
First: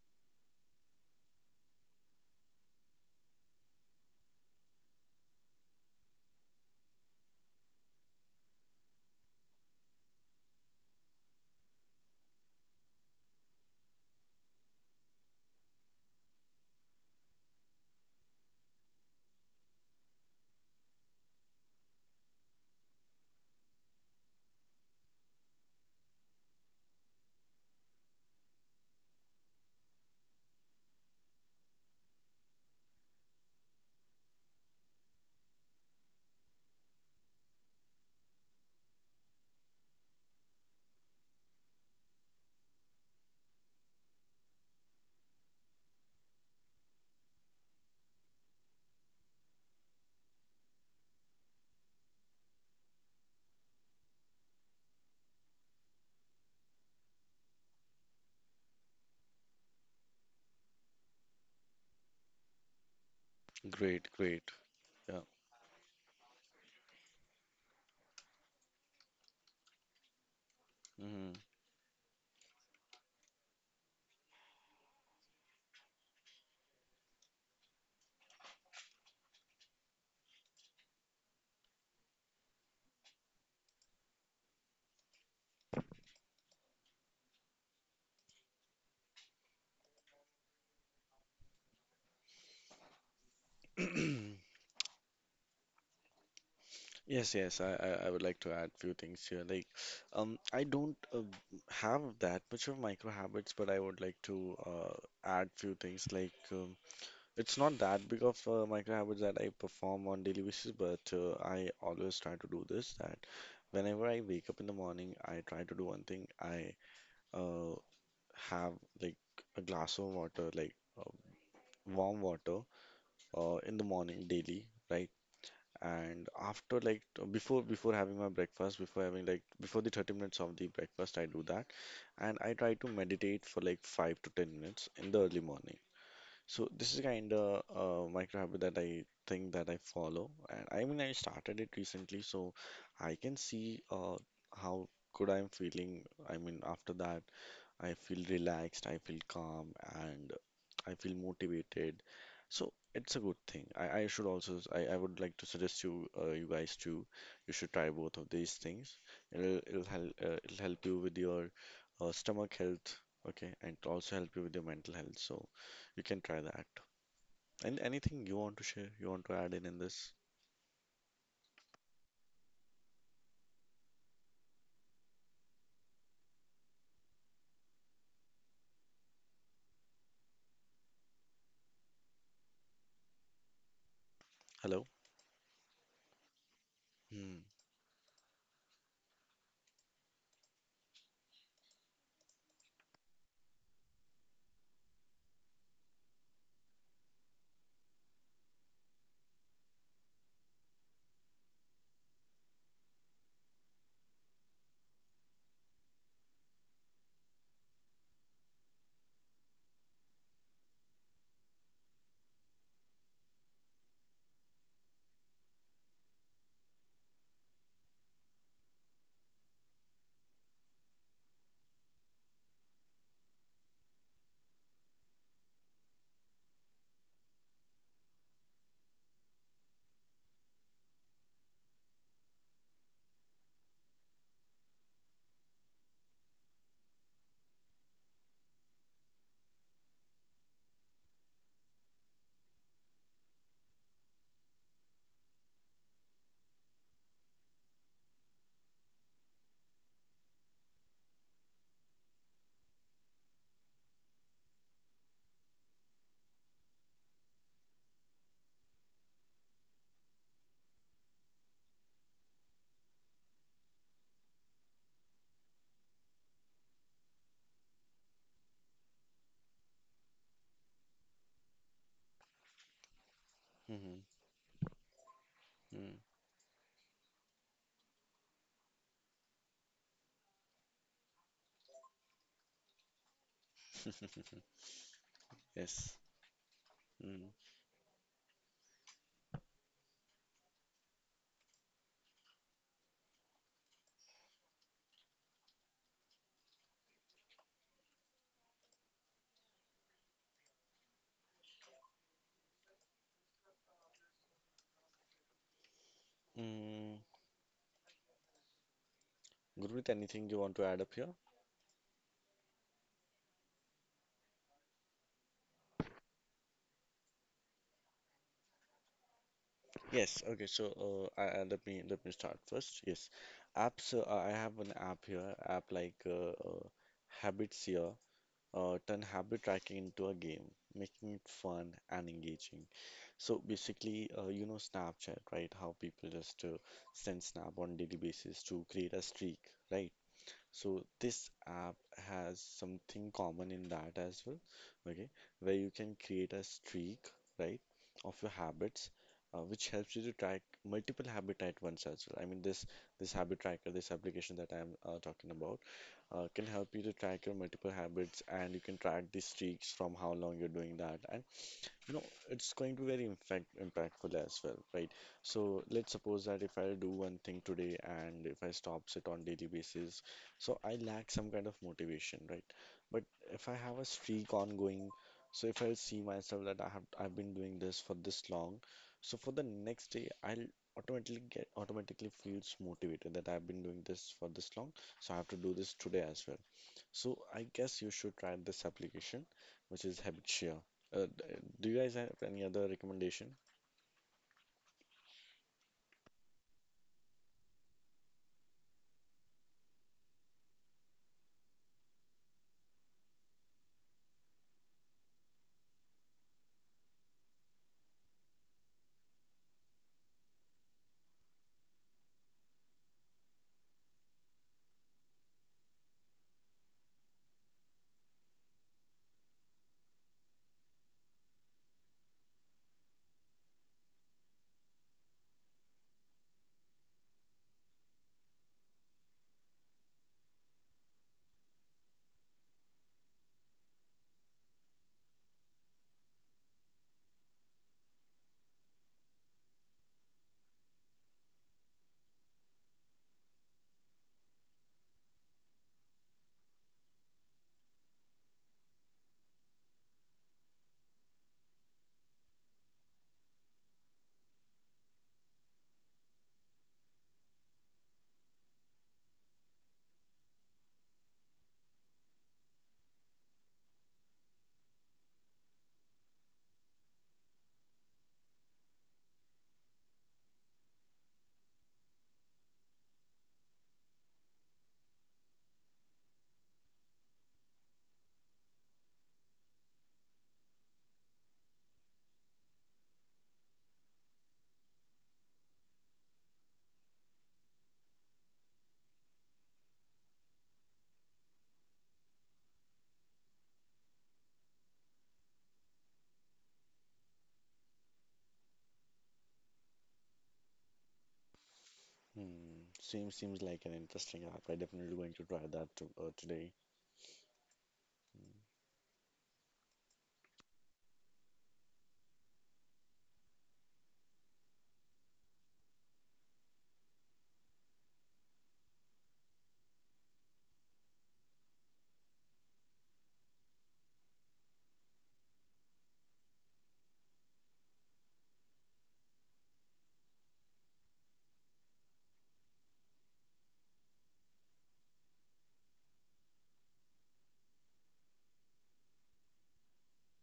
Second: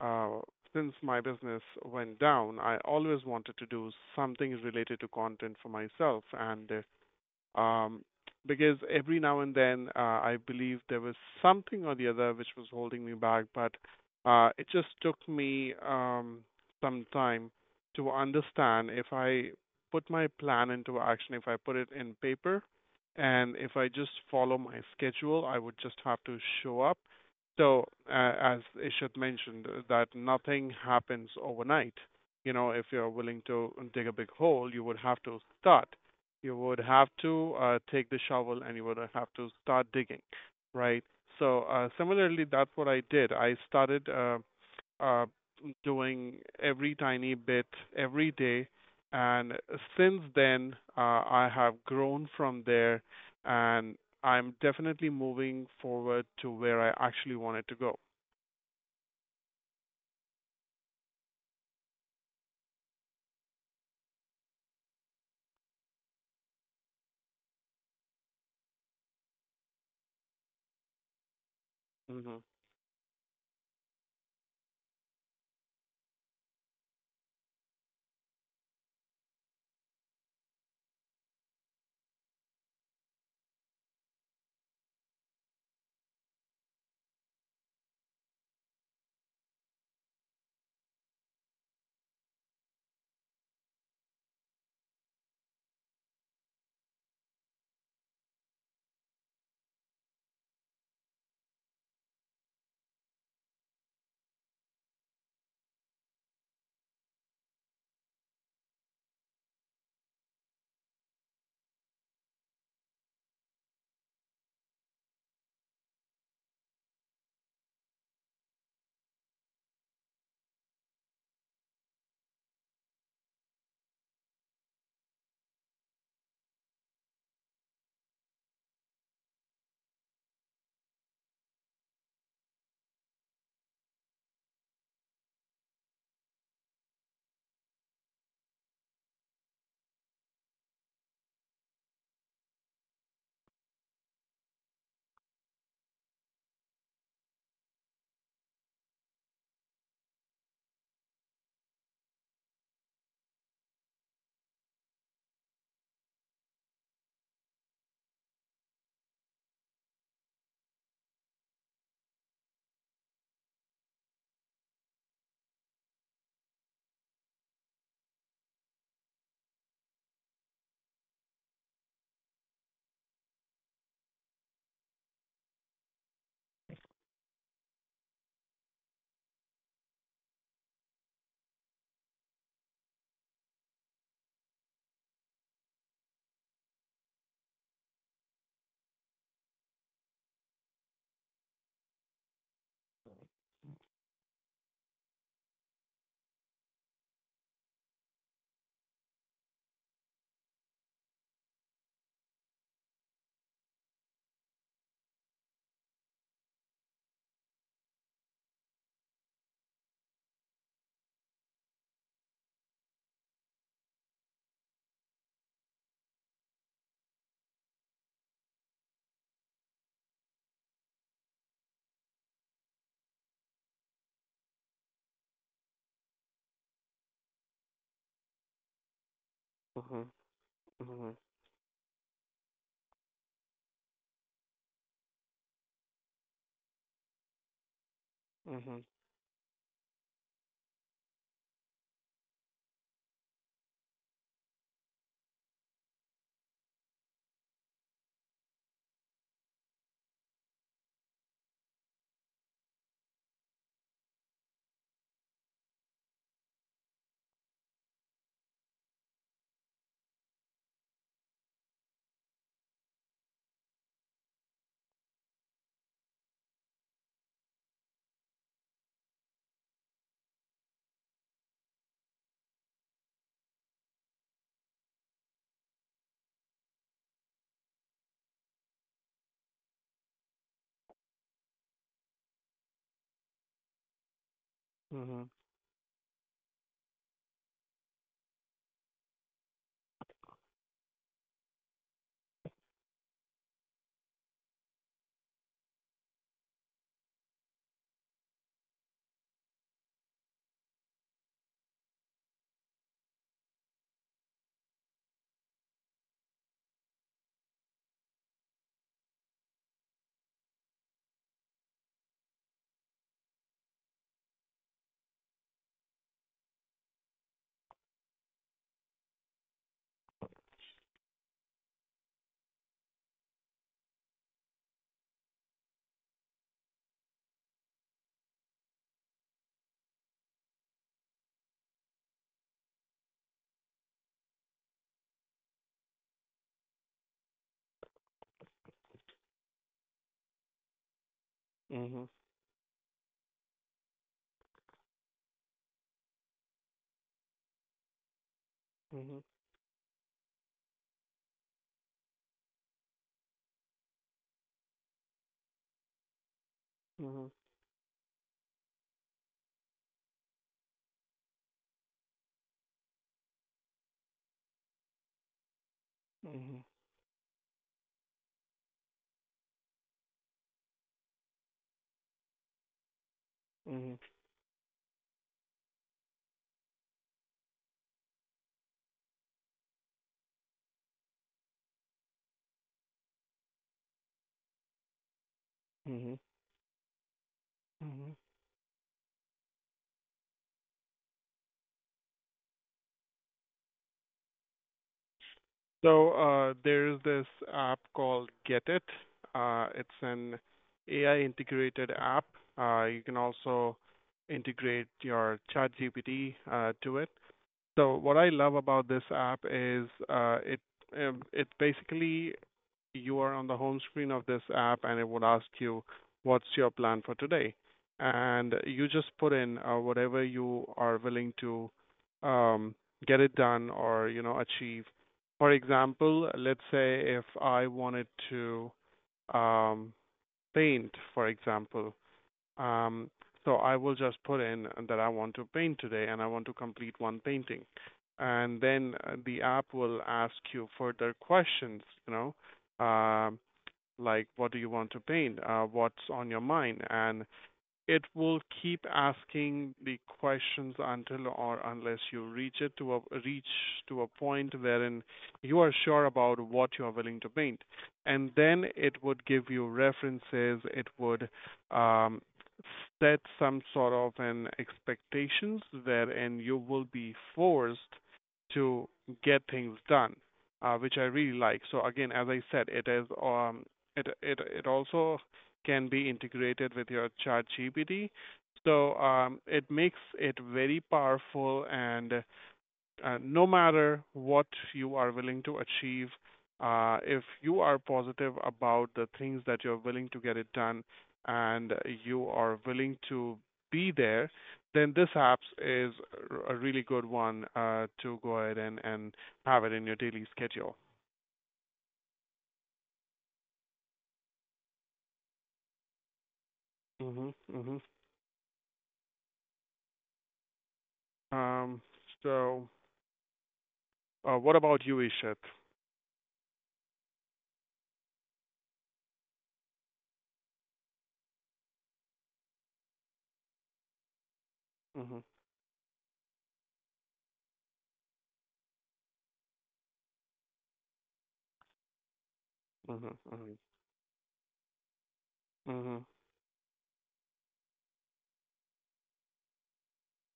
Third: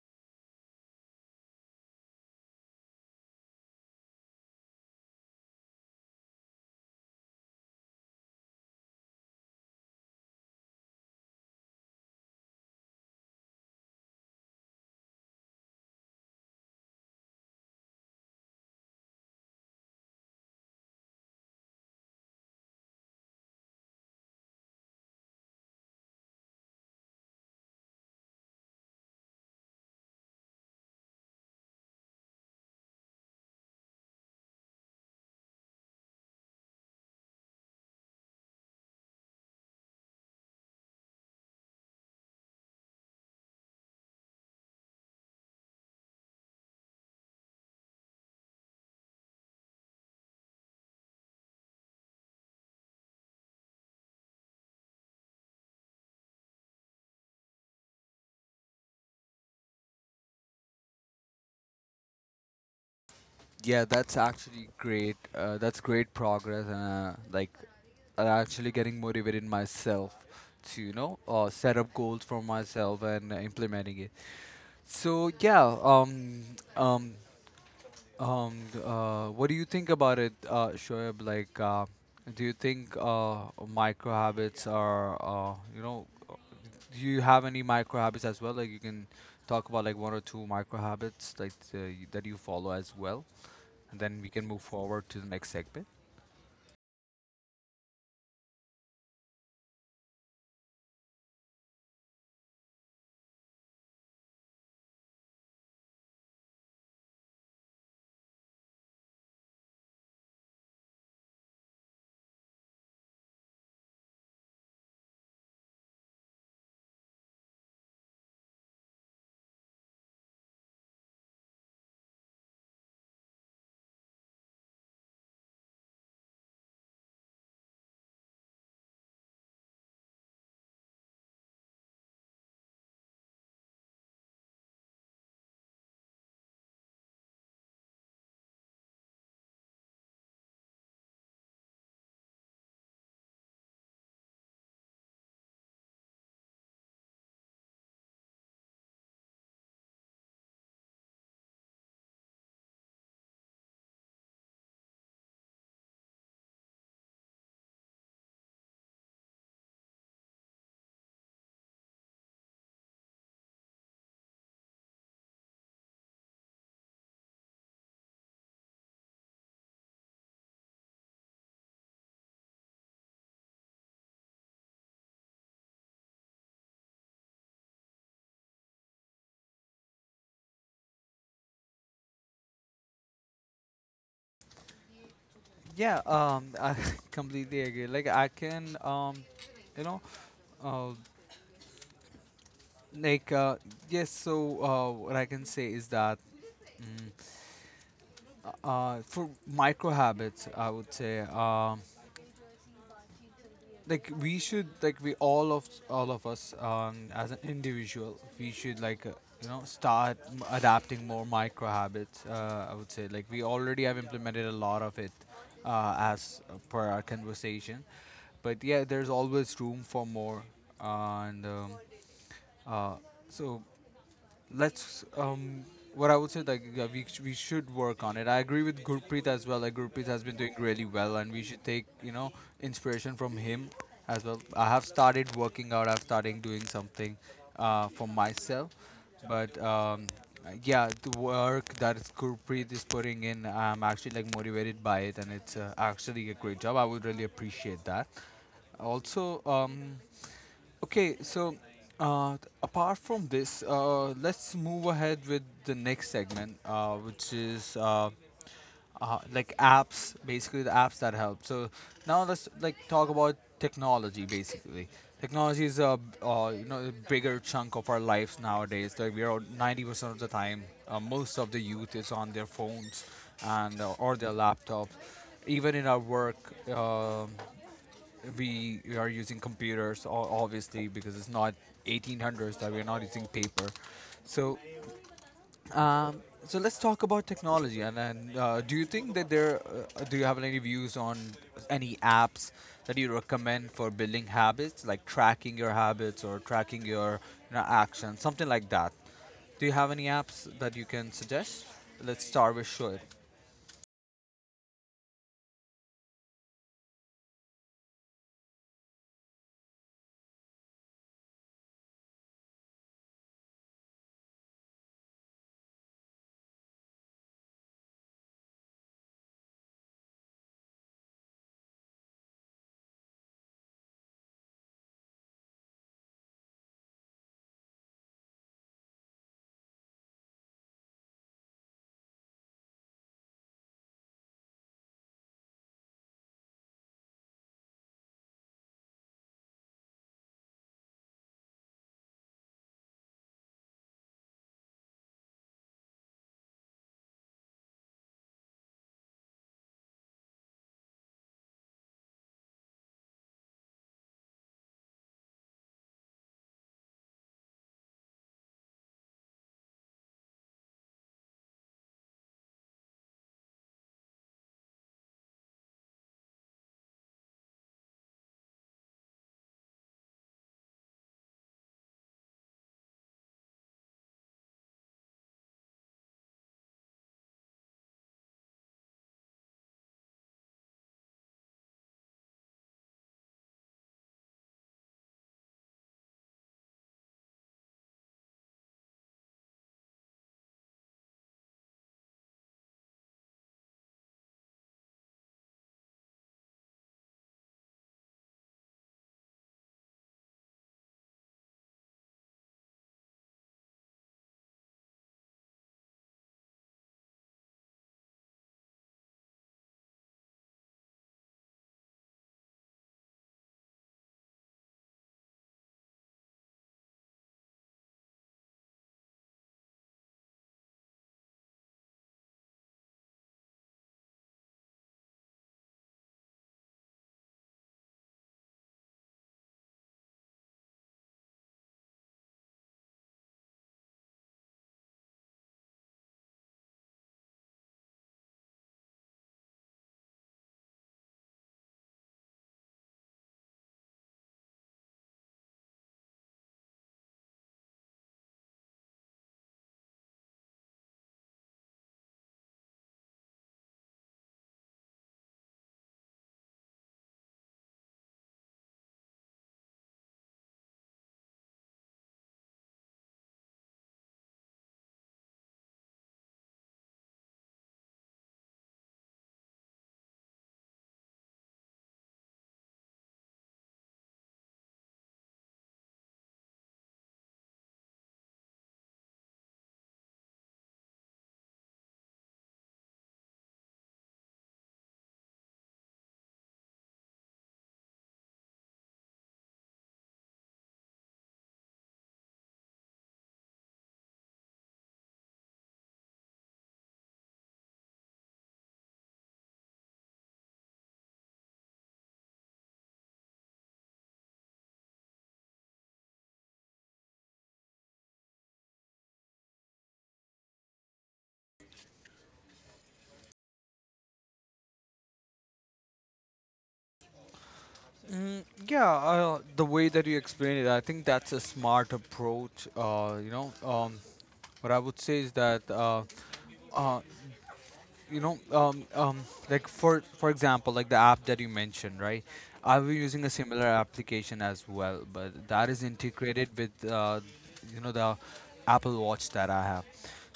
Speaker 1: uh, since my business went down, I always wanted to do something related to content for myself, and um, because every now and then I believe there was something or the other which was holding me back, but it just took me some time to understand if I put my plan into action, if I put it in paper, and if I just follow my schedule, I would just have to show up. So, as Ishad mentioned, that nothing happens overnight. You know, if you're willing to dig a big hole, you would have to take the shovel and you would have to start digging, right? So similarly, that's what I did. I started uh, doing every tiny bit every day, and since then I have grown from there, and I'm definitely moving forward to where I actually wanted to go.
Speaker 2: Yeah,
Speaker 3: Great,
Speaker 2: that's
Speaker 3: great.
Speaker 2: actually great.
Speaker 3: Yeah.
Speaker 2: That's great progress, and like, I'm actually getting motivated myself to, you know, set up goals for
Speaker 1: Mhm.
Speaker 2: myself and implementing it. So yeah, um, um, what do you think about it, Shoaib? Like, do you think micro habits are you know? Do you have any micro habits as well? Like, you can talk about like one or two micro habits that you follow as well, and then we
Speaker 3: Mhm.
Speaker 2: can move forward to the next segment.
Speaker 3: Yes, yes. I would like to add few things here. Like, I don't have that much of micro habits, but I would like to uh, add few things like. It's not that big of a micro habits that I perform on daily basis, but I always try to do this that whenever I wake up in the morning, I try to do one thing. I uh, have like a glass of water, like warm water, in the morning daily, right? And before having my breakfast, before having like before the 30 minutes of the breakfast, I do that, and I try to meditate for like five to 10 minutes in the early morning. So this is kind of a micro habit that I think that I follow, and I mean I started it recently, so I can see how good I'm feeling. I mean after that, I feel relaxed, I feel calm, and I feel motivated. So it's a good thing. I should also I would like to suggest you you guys too. You should try both of these things. It'll help it'll help you with your stomach health, okay, and it'll also help you with your mental health. So you can try that. And anything you want to share, you want to add in this? Hello.
Speaker 2: Yeah, I
Speaker 3: Hmm.
Speaker 2: completely agree. Like I can, you know, uh, like uh, yes. So what I can say is that mm, for micro habits, I would say like we should like we all of us as an individual we should start adapting more micro habits. I would say like we already have implemented a lot of it as per our conversation, but yeah, there's always room for more. And um, uh, so let's um what I would say like, yeah, we we should work on it. I agree with Gurpreet as well. Like Gurpreet
Speaker 1: Mhm.
Speaker 2: has been doing really well,
Speaker 1: Mhm.
Speaker 2: and we should take, you know, inspiration from him as well. I have started working out. I've started doing something for myself,
Speaker 1: Mhm.
Speaker 2: but yeah, the work that Gurpreet is putting in, I'm actually like motivated by it, and it's actually a great job. I would really appreciate that. Also, okay, so apart from this, let's move ahead with the next segment, which is like apps, basically the apps that help. So now let's like talk about technology, basically. Technology is a you know, a bigger chunk of our lives nowadays. Like we are 90% of the time, most of the youth is on their phones and
Speaker 3: Hmm.
Speaker 2: or their laptop. Even in
Speaker 3: Hmm.
Speaker 2: our work, we are using computers obviously, because it's not 1800s that we're not using paper. So
Speaker 1: Mhm.
Speaker 3: Yes.
Speaker 2: um, so let's talk about
Speaker 3: Hmm.
Speaker 2: technology, and then do you think that there do you have any views on any apps that you recommend for building habits, like tracking your habits or tracking your, you know, actions, something like that? Do you have any apps that you can suggest? Let's start with Shoaib.
Speaker 3: Mm. Gurmeet, anything you want to add up here? Yes, okay, so let me start first. Yes, apps. I have an app here, app like Habits here. Turn habit tracking into a game, making it fun and engaging. So basically, you know Snapchat, right? How people just send snap on daily basis to create a streak, right? So this app
Speaker 1: Mhm.
Speaker 3: has something common in that as well, okay, where you can create a streak, right, of your habits,
Speaker 1: Mhm.
Speaker 3: which helps you to track multiple habit at once as well. I mean, this habit tracker, this application that I'm talking about, can help you to track
Speaker 1: Mhm.
Speaker 3: your multiple habits, and you can track the streaks from how long you're doing that, and you know it's going to be very impactful as well, right? So let's suppose that if
Speaker 1: Mhm.
Speaker 3: I do one thing today and if I stops it on daily basis, so I lack some kind of motivation, right? But if I
Speaker 1: Mhm.
Speaker 3: have a
Speaker 1: Mhm.
Speaker 3: streak ongoing, so if I see myself that I've been doing this for this long, so for the next day I'll automatically feels motivated that I've been doing this for this long, so I have to do this
Speaker 1: Mhm.
Speaker 3: today as well. So I guess
Speaker 1: mhm,
Speaker 3: you should try this application, which is Habitshare. Uh, d- do you guys have any other recommendation?
Speaker 1: So there's this app called Get It. It's an AI integrated app. You can also integrate your ChatGPT to it. So what I love about this app is it basically you are on the home screen of this app and it would ask you, what's your plan for today? And you just put in whatever you are willing to um, get it done or, you know, achieve. For example, let's say if I wanted to um, paint, for example, um, so I will just put in that I want to paint today and I want to complete one painting. And then the app will ask you further questions, you know, like what do you want to paint, what's on your mind, and it will keep asking the questions until or unless you reach it to a reach to a point wherein you are sure about what you are willing to paint. And then it would give you references, it would um, set some sort of an expectations wherein you will be forced to get things done, which I really like. So again, as I said, it is it also can be integrated with your ChatGPT. So it makes it very powerful, and no matter what you are willing to achieve, if you are positive about the things that you're willing to get it done, and you are willing to be there, then this apps is a really good one to go ahead and have it in your daily schedule.
Speaker 3: Hmm, seems like an interesting app. I definitely going to try that to, today.
Speaker 1: hmm hmm Um, so, what about you, Ishit?
Speaker 2: Yeah, the way that you explained it, I think that's a smart approach. What I would
Speaker 1: Mm-hmm.
Speaker 2: say is that uh, you know, um, um, like for example, like the app that you mentioned, right? I've been
Speaker 1: Mhm,
Speaker 2: using a
Speaker 1: mhm,
Speaker 2: similar application as well, but that is
Speaker 1: mhm.
Speaker 2: integrated with, you know, the Apple Watch that I have.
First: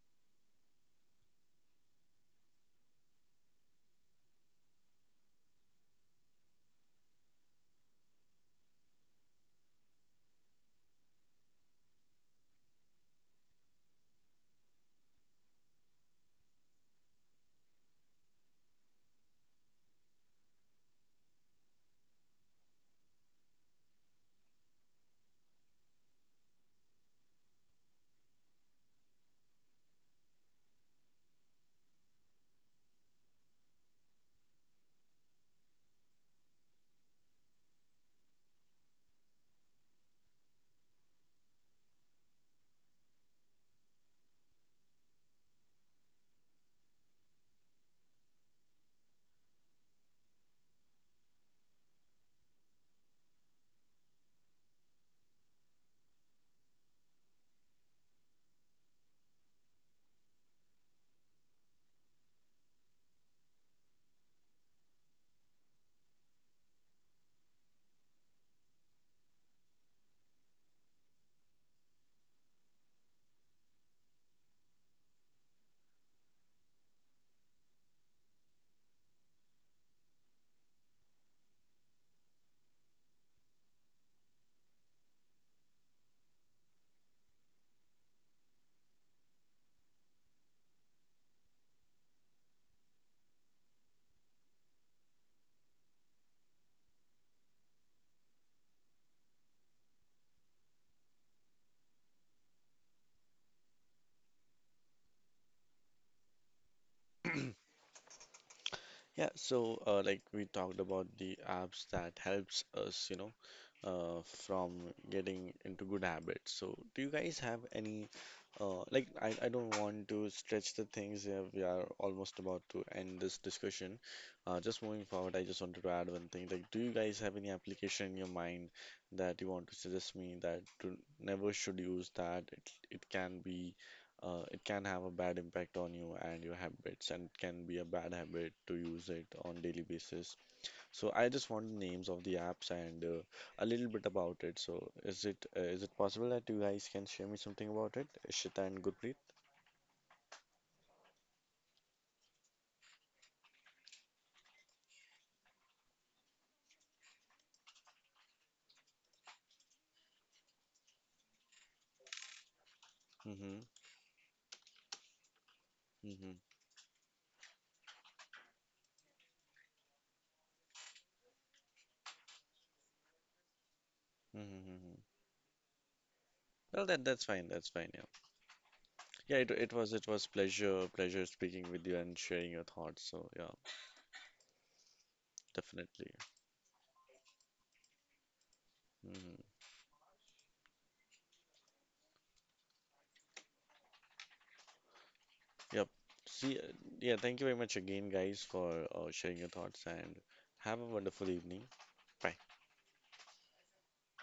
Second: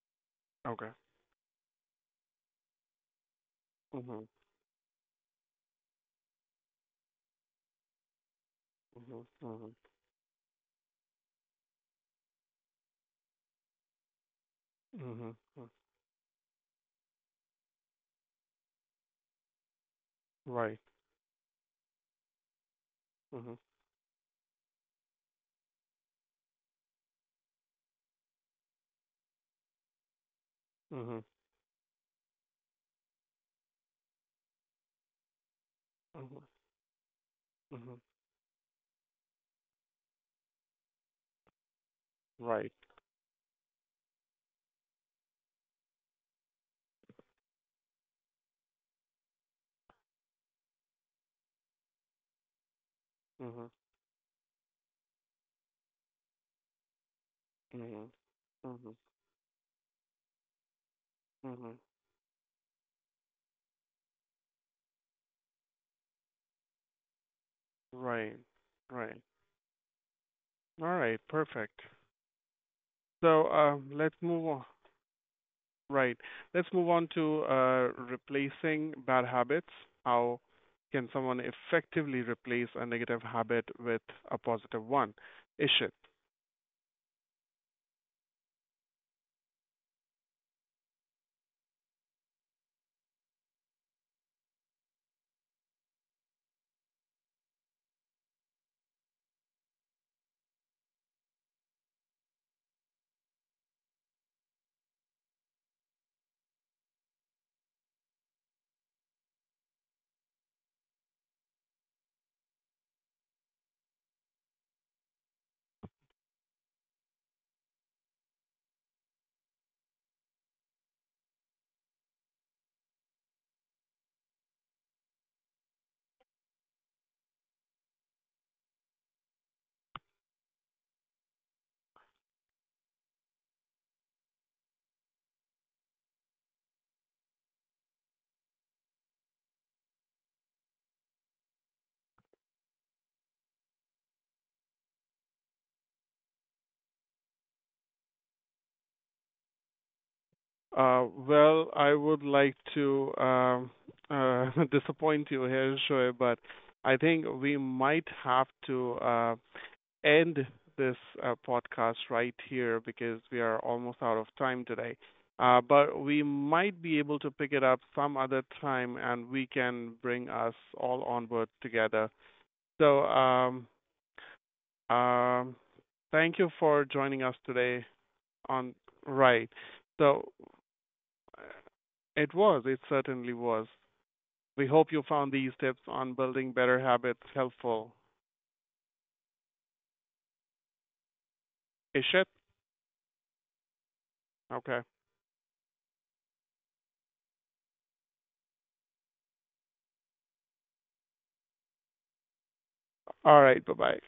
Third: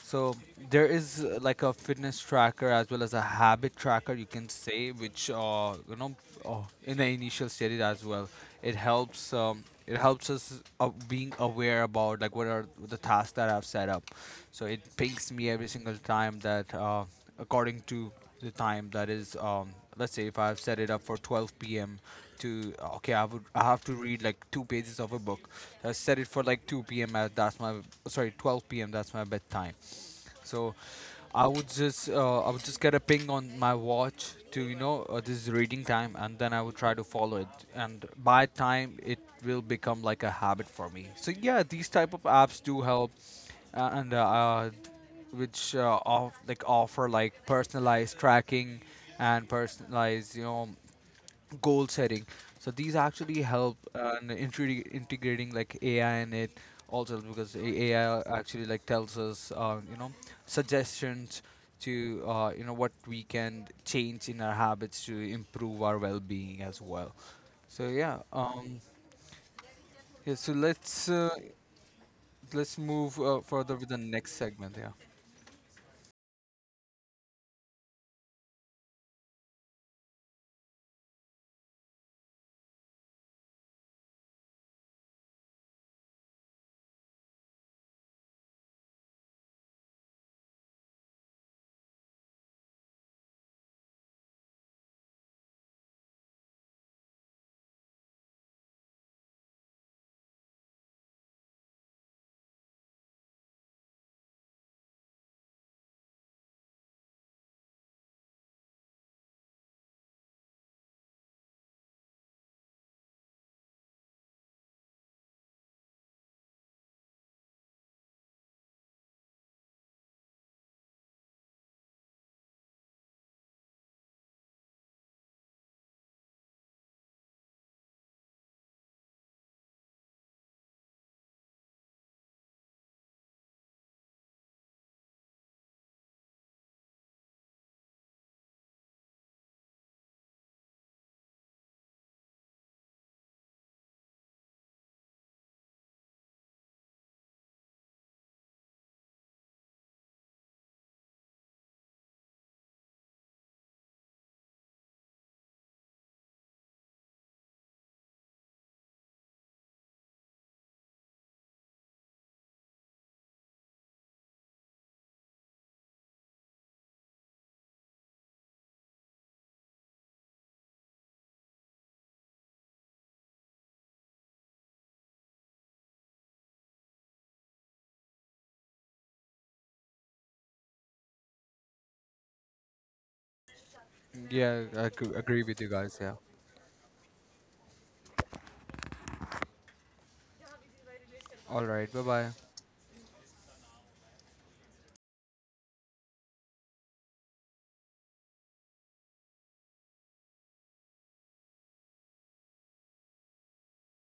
Speaker 2: So there
Speaker 1: Okay.
Speaker 2: is, like a fitness tracker as well as a habit tracker, you
Speaker 1: Mhm,
Speaker 2: can say, which, you know, in the initial stages as well, it
Speaker 1: mhm,
Speaker 2: helps.
Speaker 1: mhm,
Speaker 2: It helps us being aware about like what are the tasks that I've set up. So it pings
Speaker 1: mhm,
Speaker 2: me every
Speaker 1: mm.
Speaker 2: single time that, according to the time that is, let's say if I've
Speaker 1: Right.
Speaker 2: set it up for 12 p.m. to, okay, i would
Speaker 1: Mhm,
Speaker 2: i have to read like two pages of a book, I set it for like 2 p.m., as that's my, sorry, 12 p.m., that's my bedtime. So
Speaker 1: mhm,
Speaker 2: I would just get a ping on my watch to, you know, this is reading time, and
Speaker 1: mhm,
Speaker 2: then I would try to follow it.
Speaker 1: mhm.
Speaker 2: And by time, it will become like a habit for me. So yeah, these type of apps
Speaker 1: Right.
Speaker 2: do help, and which offer like personalized tracking and personalized, you know, goal setting. So these actually
Speaker 1: Mhm,
Speaker 2: help in integrating like AI in it also, because
Speaker 1: mhm,
Speaker 2: AI actually like
Speaker 1: mhm,
Speaker 2: tells us, you know, suggestions
Speaker 1: mhm.
Speaker 2: to, you know, what we can change in our habits to improve our well-being as well. So yeah,
Speaker 1: Right. Right.
Speaker 2: yeah. So
Speaker 1: All
Speaker 2: let's
Speaker 1: right.
Speaker 2: uh,
Speaker 1: Perfect.
Speaker 2: let's move
Speaker 1: So
Speaker 2: further with the
Speaker 1: let's
Speaker 2: next
Speaker 1: move on.
Speaker 2: segment. Yeah,
Speaker 1: Right. Let's move on to replacing bad habits. How can someone effectively replace a negative habit with a positive one? Ishit.
Speaker 3: Yeah, so like we talked about the apps that helps us, you know, from getting into good habits. So do you guys have any like I don't want to stretch the things here. We are almost about to end this discussion. Just moving forward, I just wanted to add one thing. Like, do you guys have any application in your mind that you want to suggest me that to never should use that? It can be it can have a bad impact on you and your habits and can be a bad habit to use it on daily basis. So I just want the names of the apps, and a little bit about it. So is it possible that you guys can share me something about it, Ishita and Gurpreet?
Speaker 1: Well, I would like to disappoint you here, Shoaib, but I think we might have to end this podcast right here because we
Speaker 3: Mm-hmm,
Speaker 1: are almost out of time today. But
Speaker 3: mm-hmm,
Speaker 1: we might be able to pick it up some other time, and we can bring us all on board together. So,
Speaker 3: mm-hmm.
Speaker 1: um, thank you
Speaker 3: Well,
Speaker 1: for
Speaker 3: that's
Speaker 1: joining
Speaker 3: fine,
Speaker 1: us
Speaker 3: that's fine.
Speaker 1: today
Speaker 3: Yeah,
Speaker 1: on
Speaker 3: yeah, it,
Speaker 1: Right.
Speaker 3: it was, it was
Speaker 1: So,
Speaker 3: pleasure pleasure speaking with you and
Speaker 1: it
Speaker 3: sharing your
Speaker 1: was, it
Speaker 3: thoughts. So
Speaker 1: certainly
Speaker 3: yeah,
Speaker 1: was.
Speaker 2: yeah.
Speaker 1: We
Speaker 2: I
Speaker 1: hope you
Speaker 2: agree,
Speaker 1: found
Speaker 2: agree
Speaker 1: these
Speaker 2: with you
Speaker 1: tips
Speaker 3: definitely.
Speaker 2: guys. Yeah.
Speaker 1: on building better habits helpful.
Speaker 3: Hmm.
Speaker 2: All right. Bye
Speaker 1: Ishit?
Speaker 2: bye.
Speaker 1: Okay.
Speaker 3: Yep. See, yeah, thank you very much again, guys, for sharing your thoughts and have a wonderful evening. Bye.
Speaker 1: All right. Bye bye.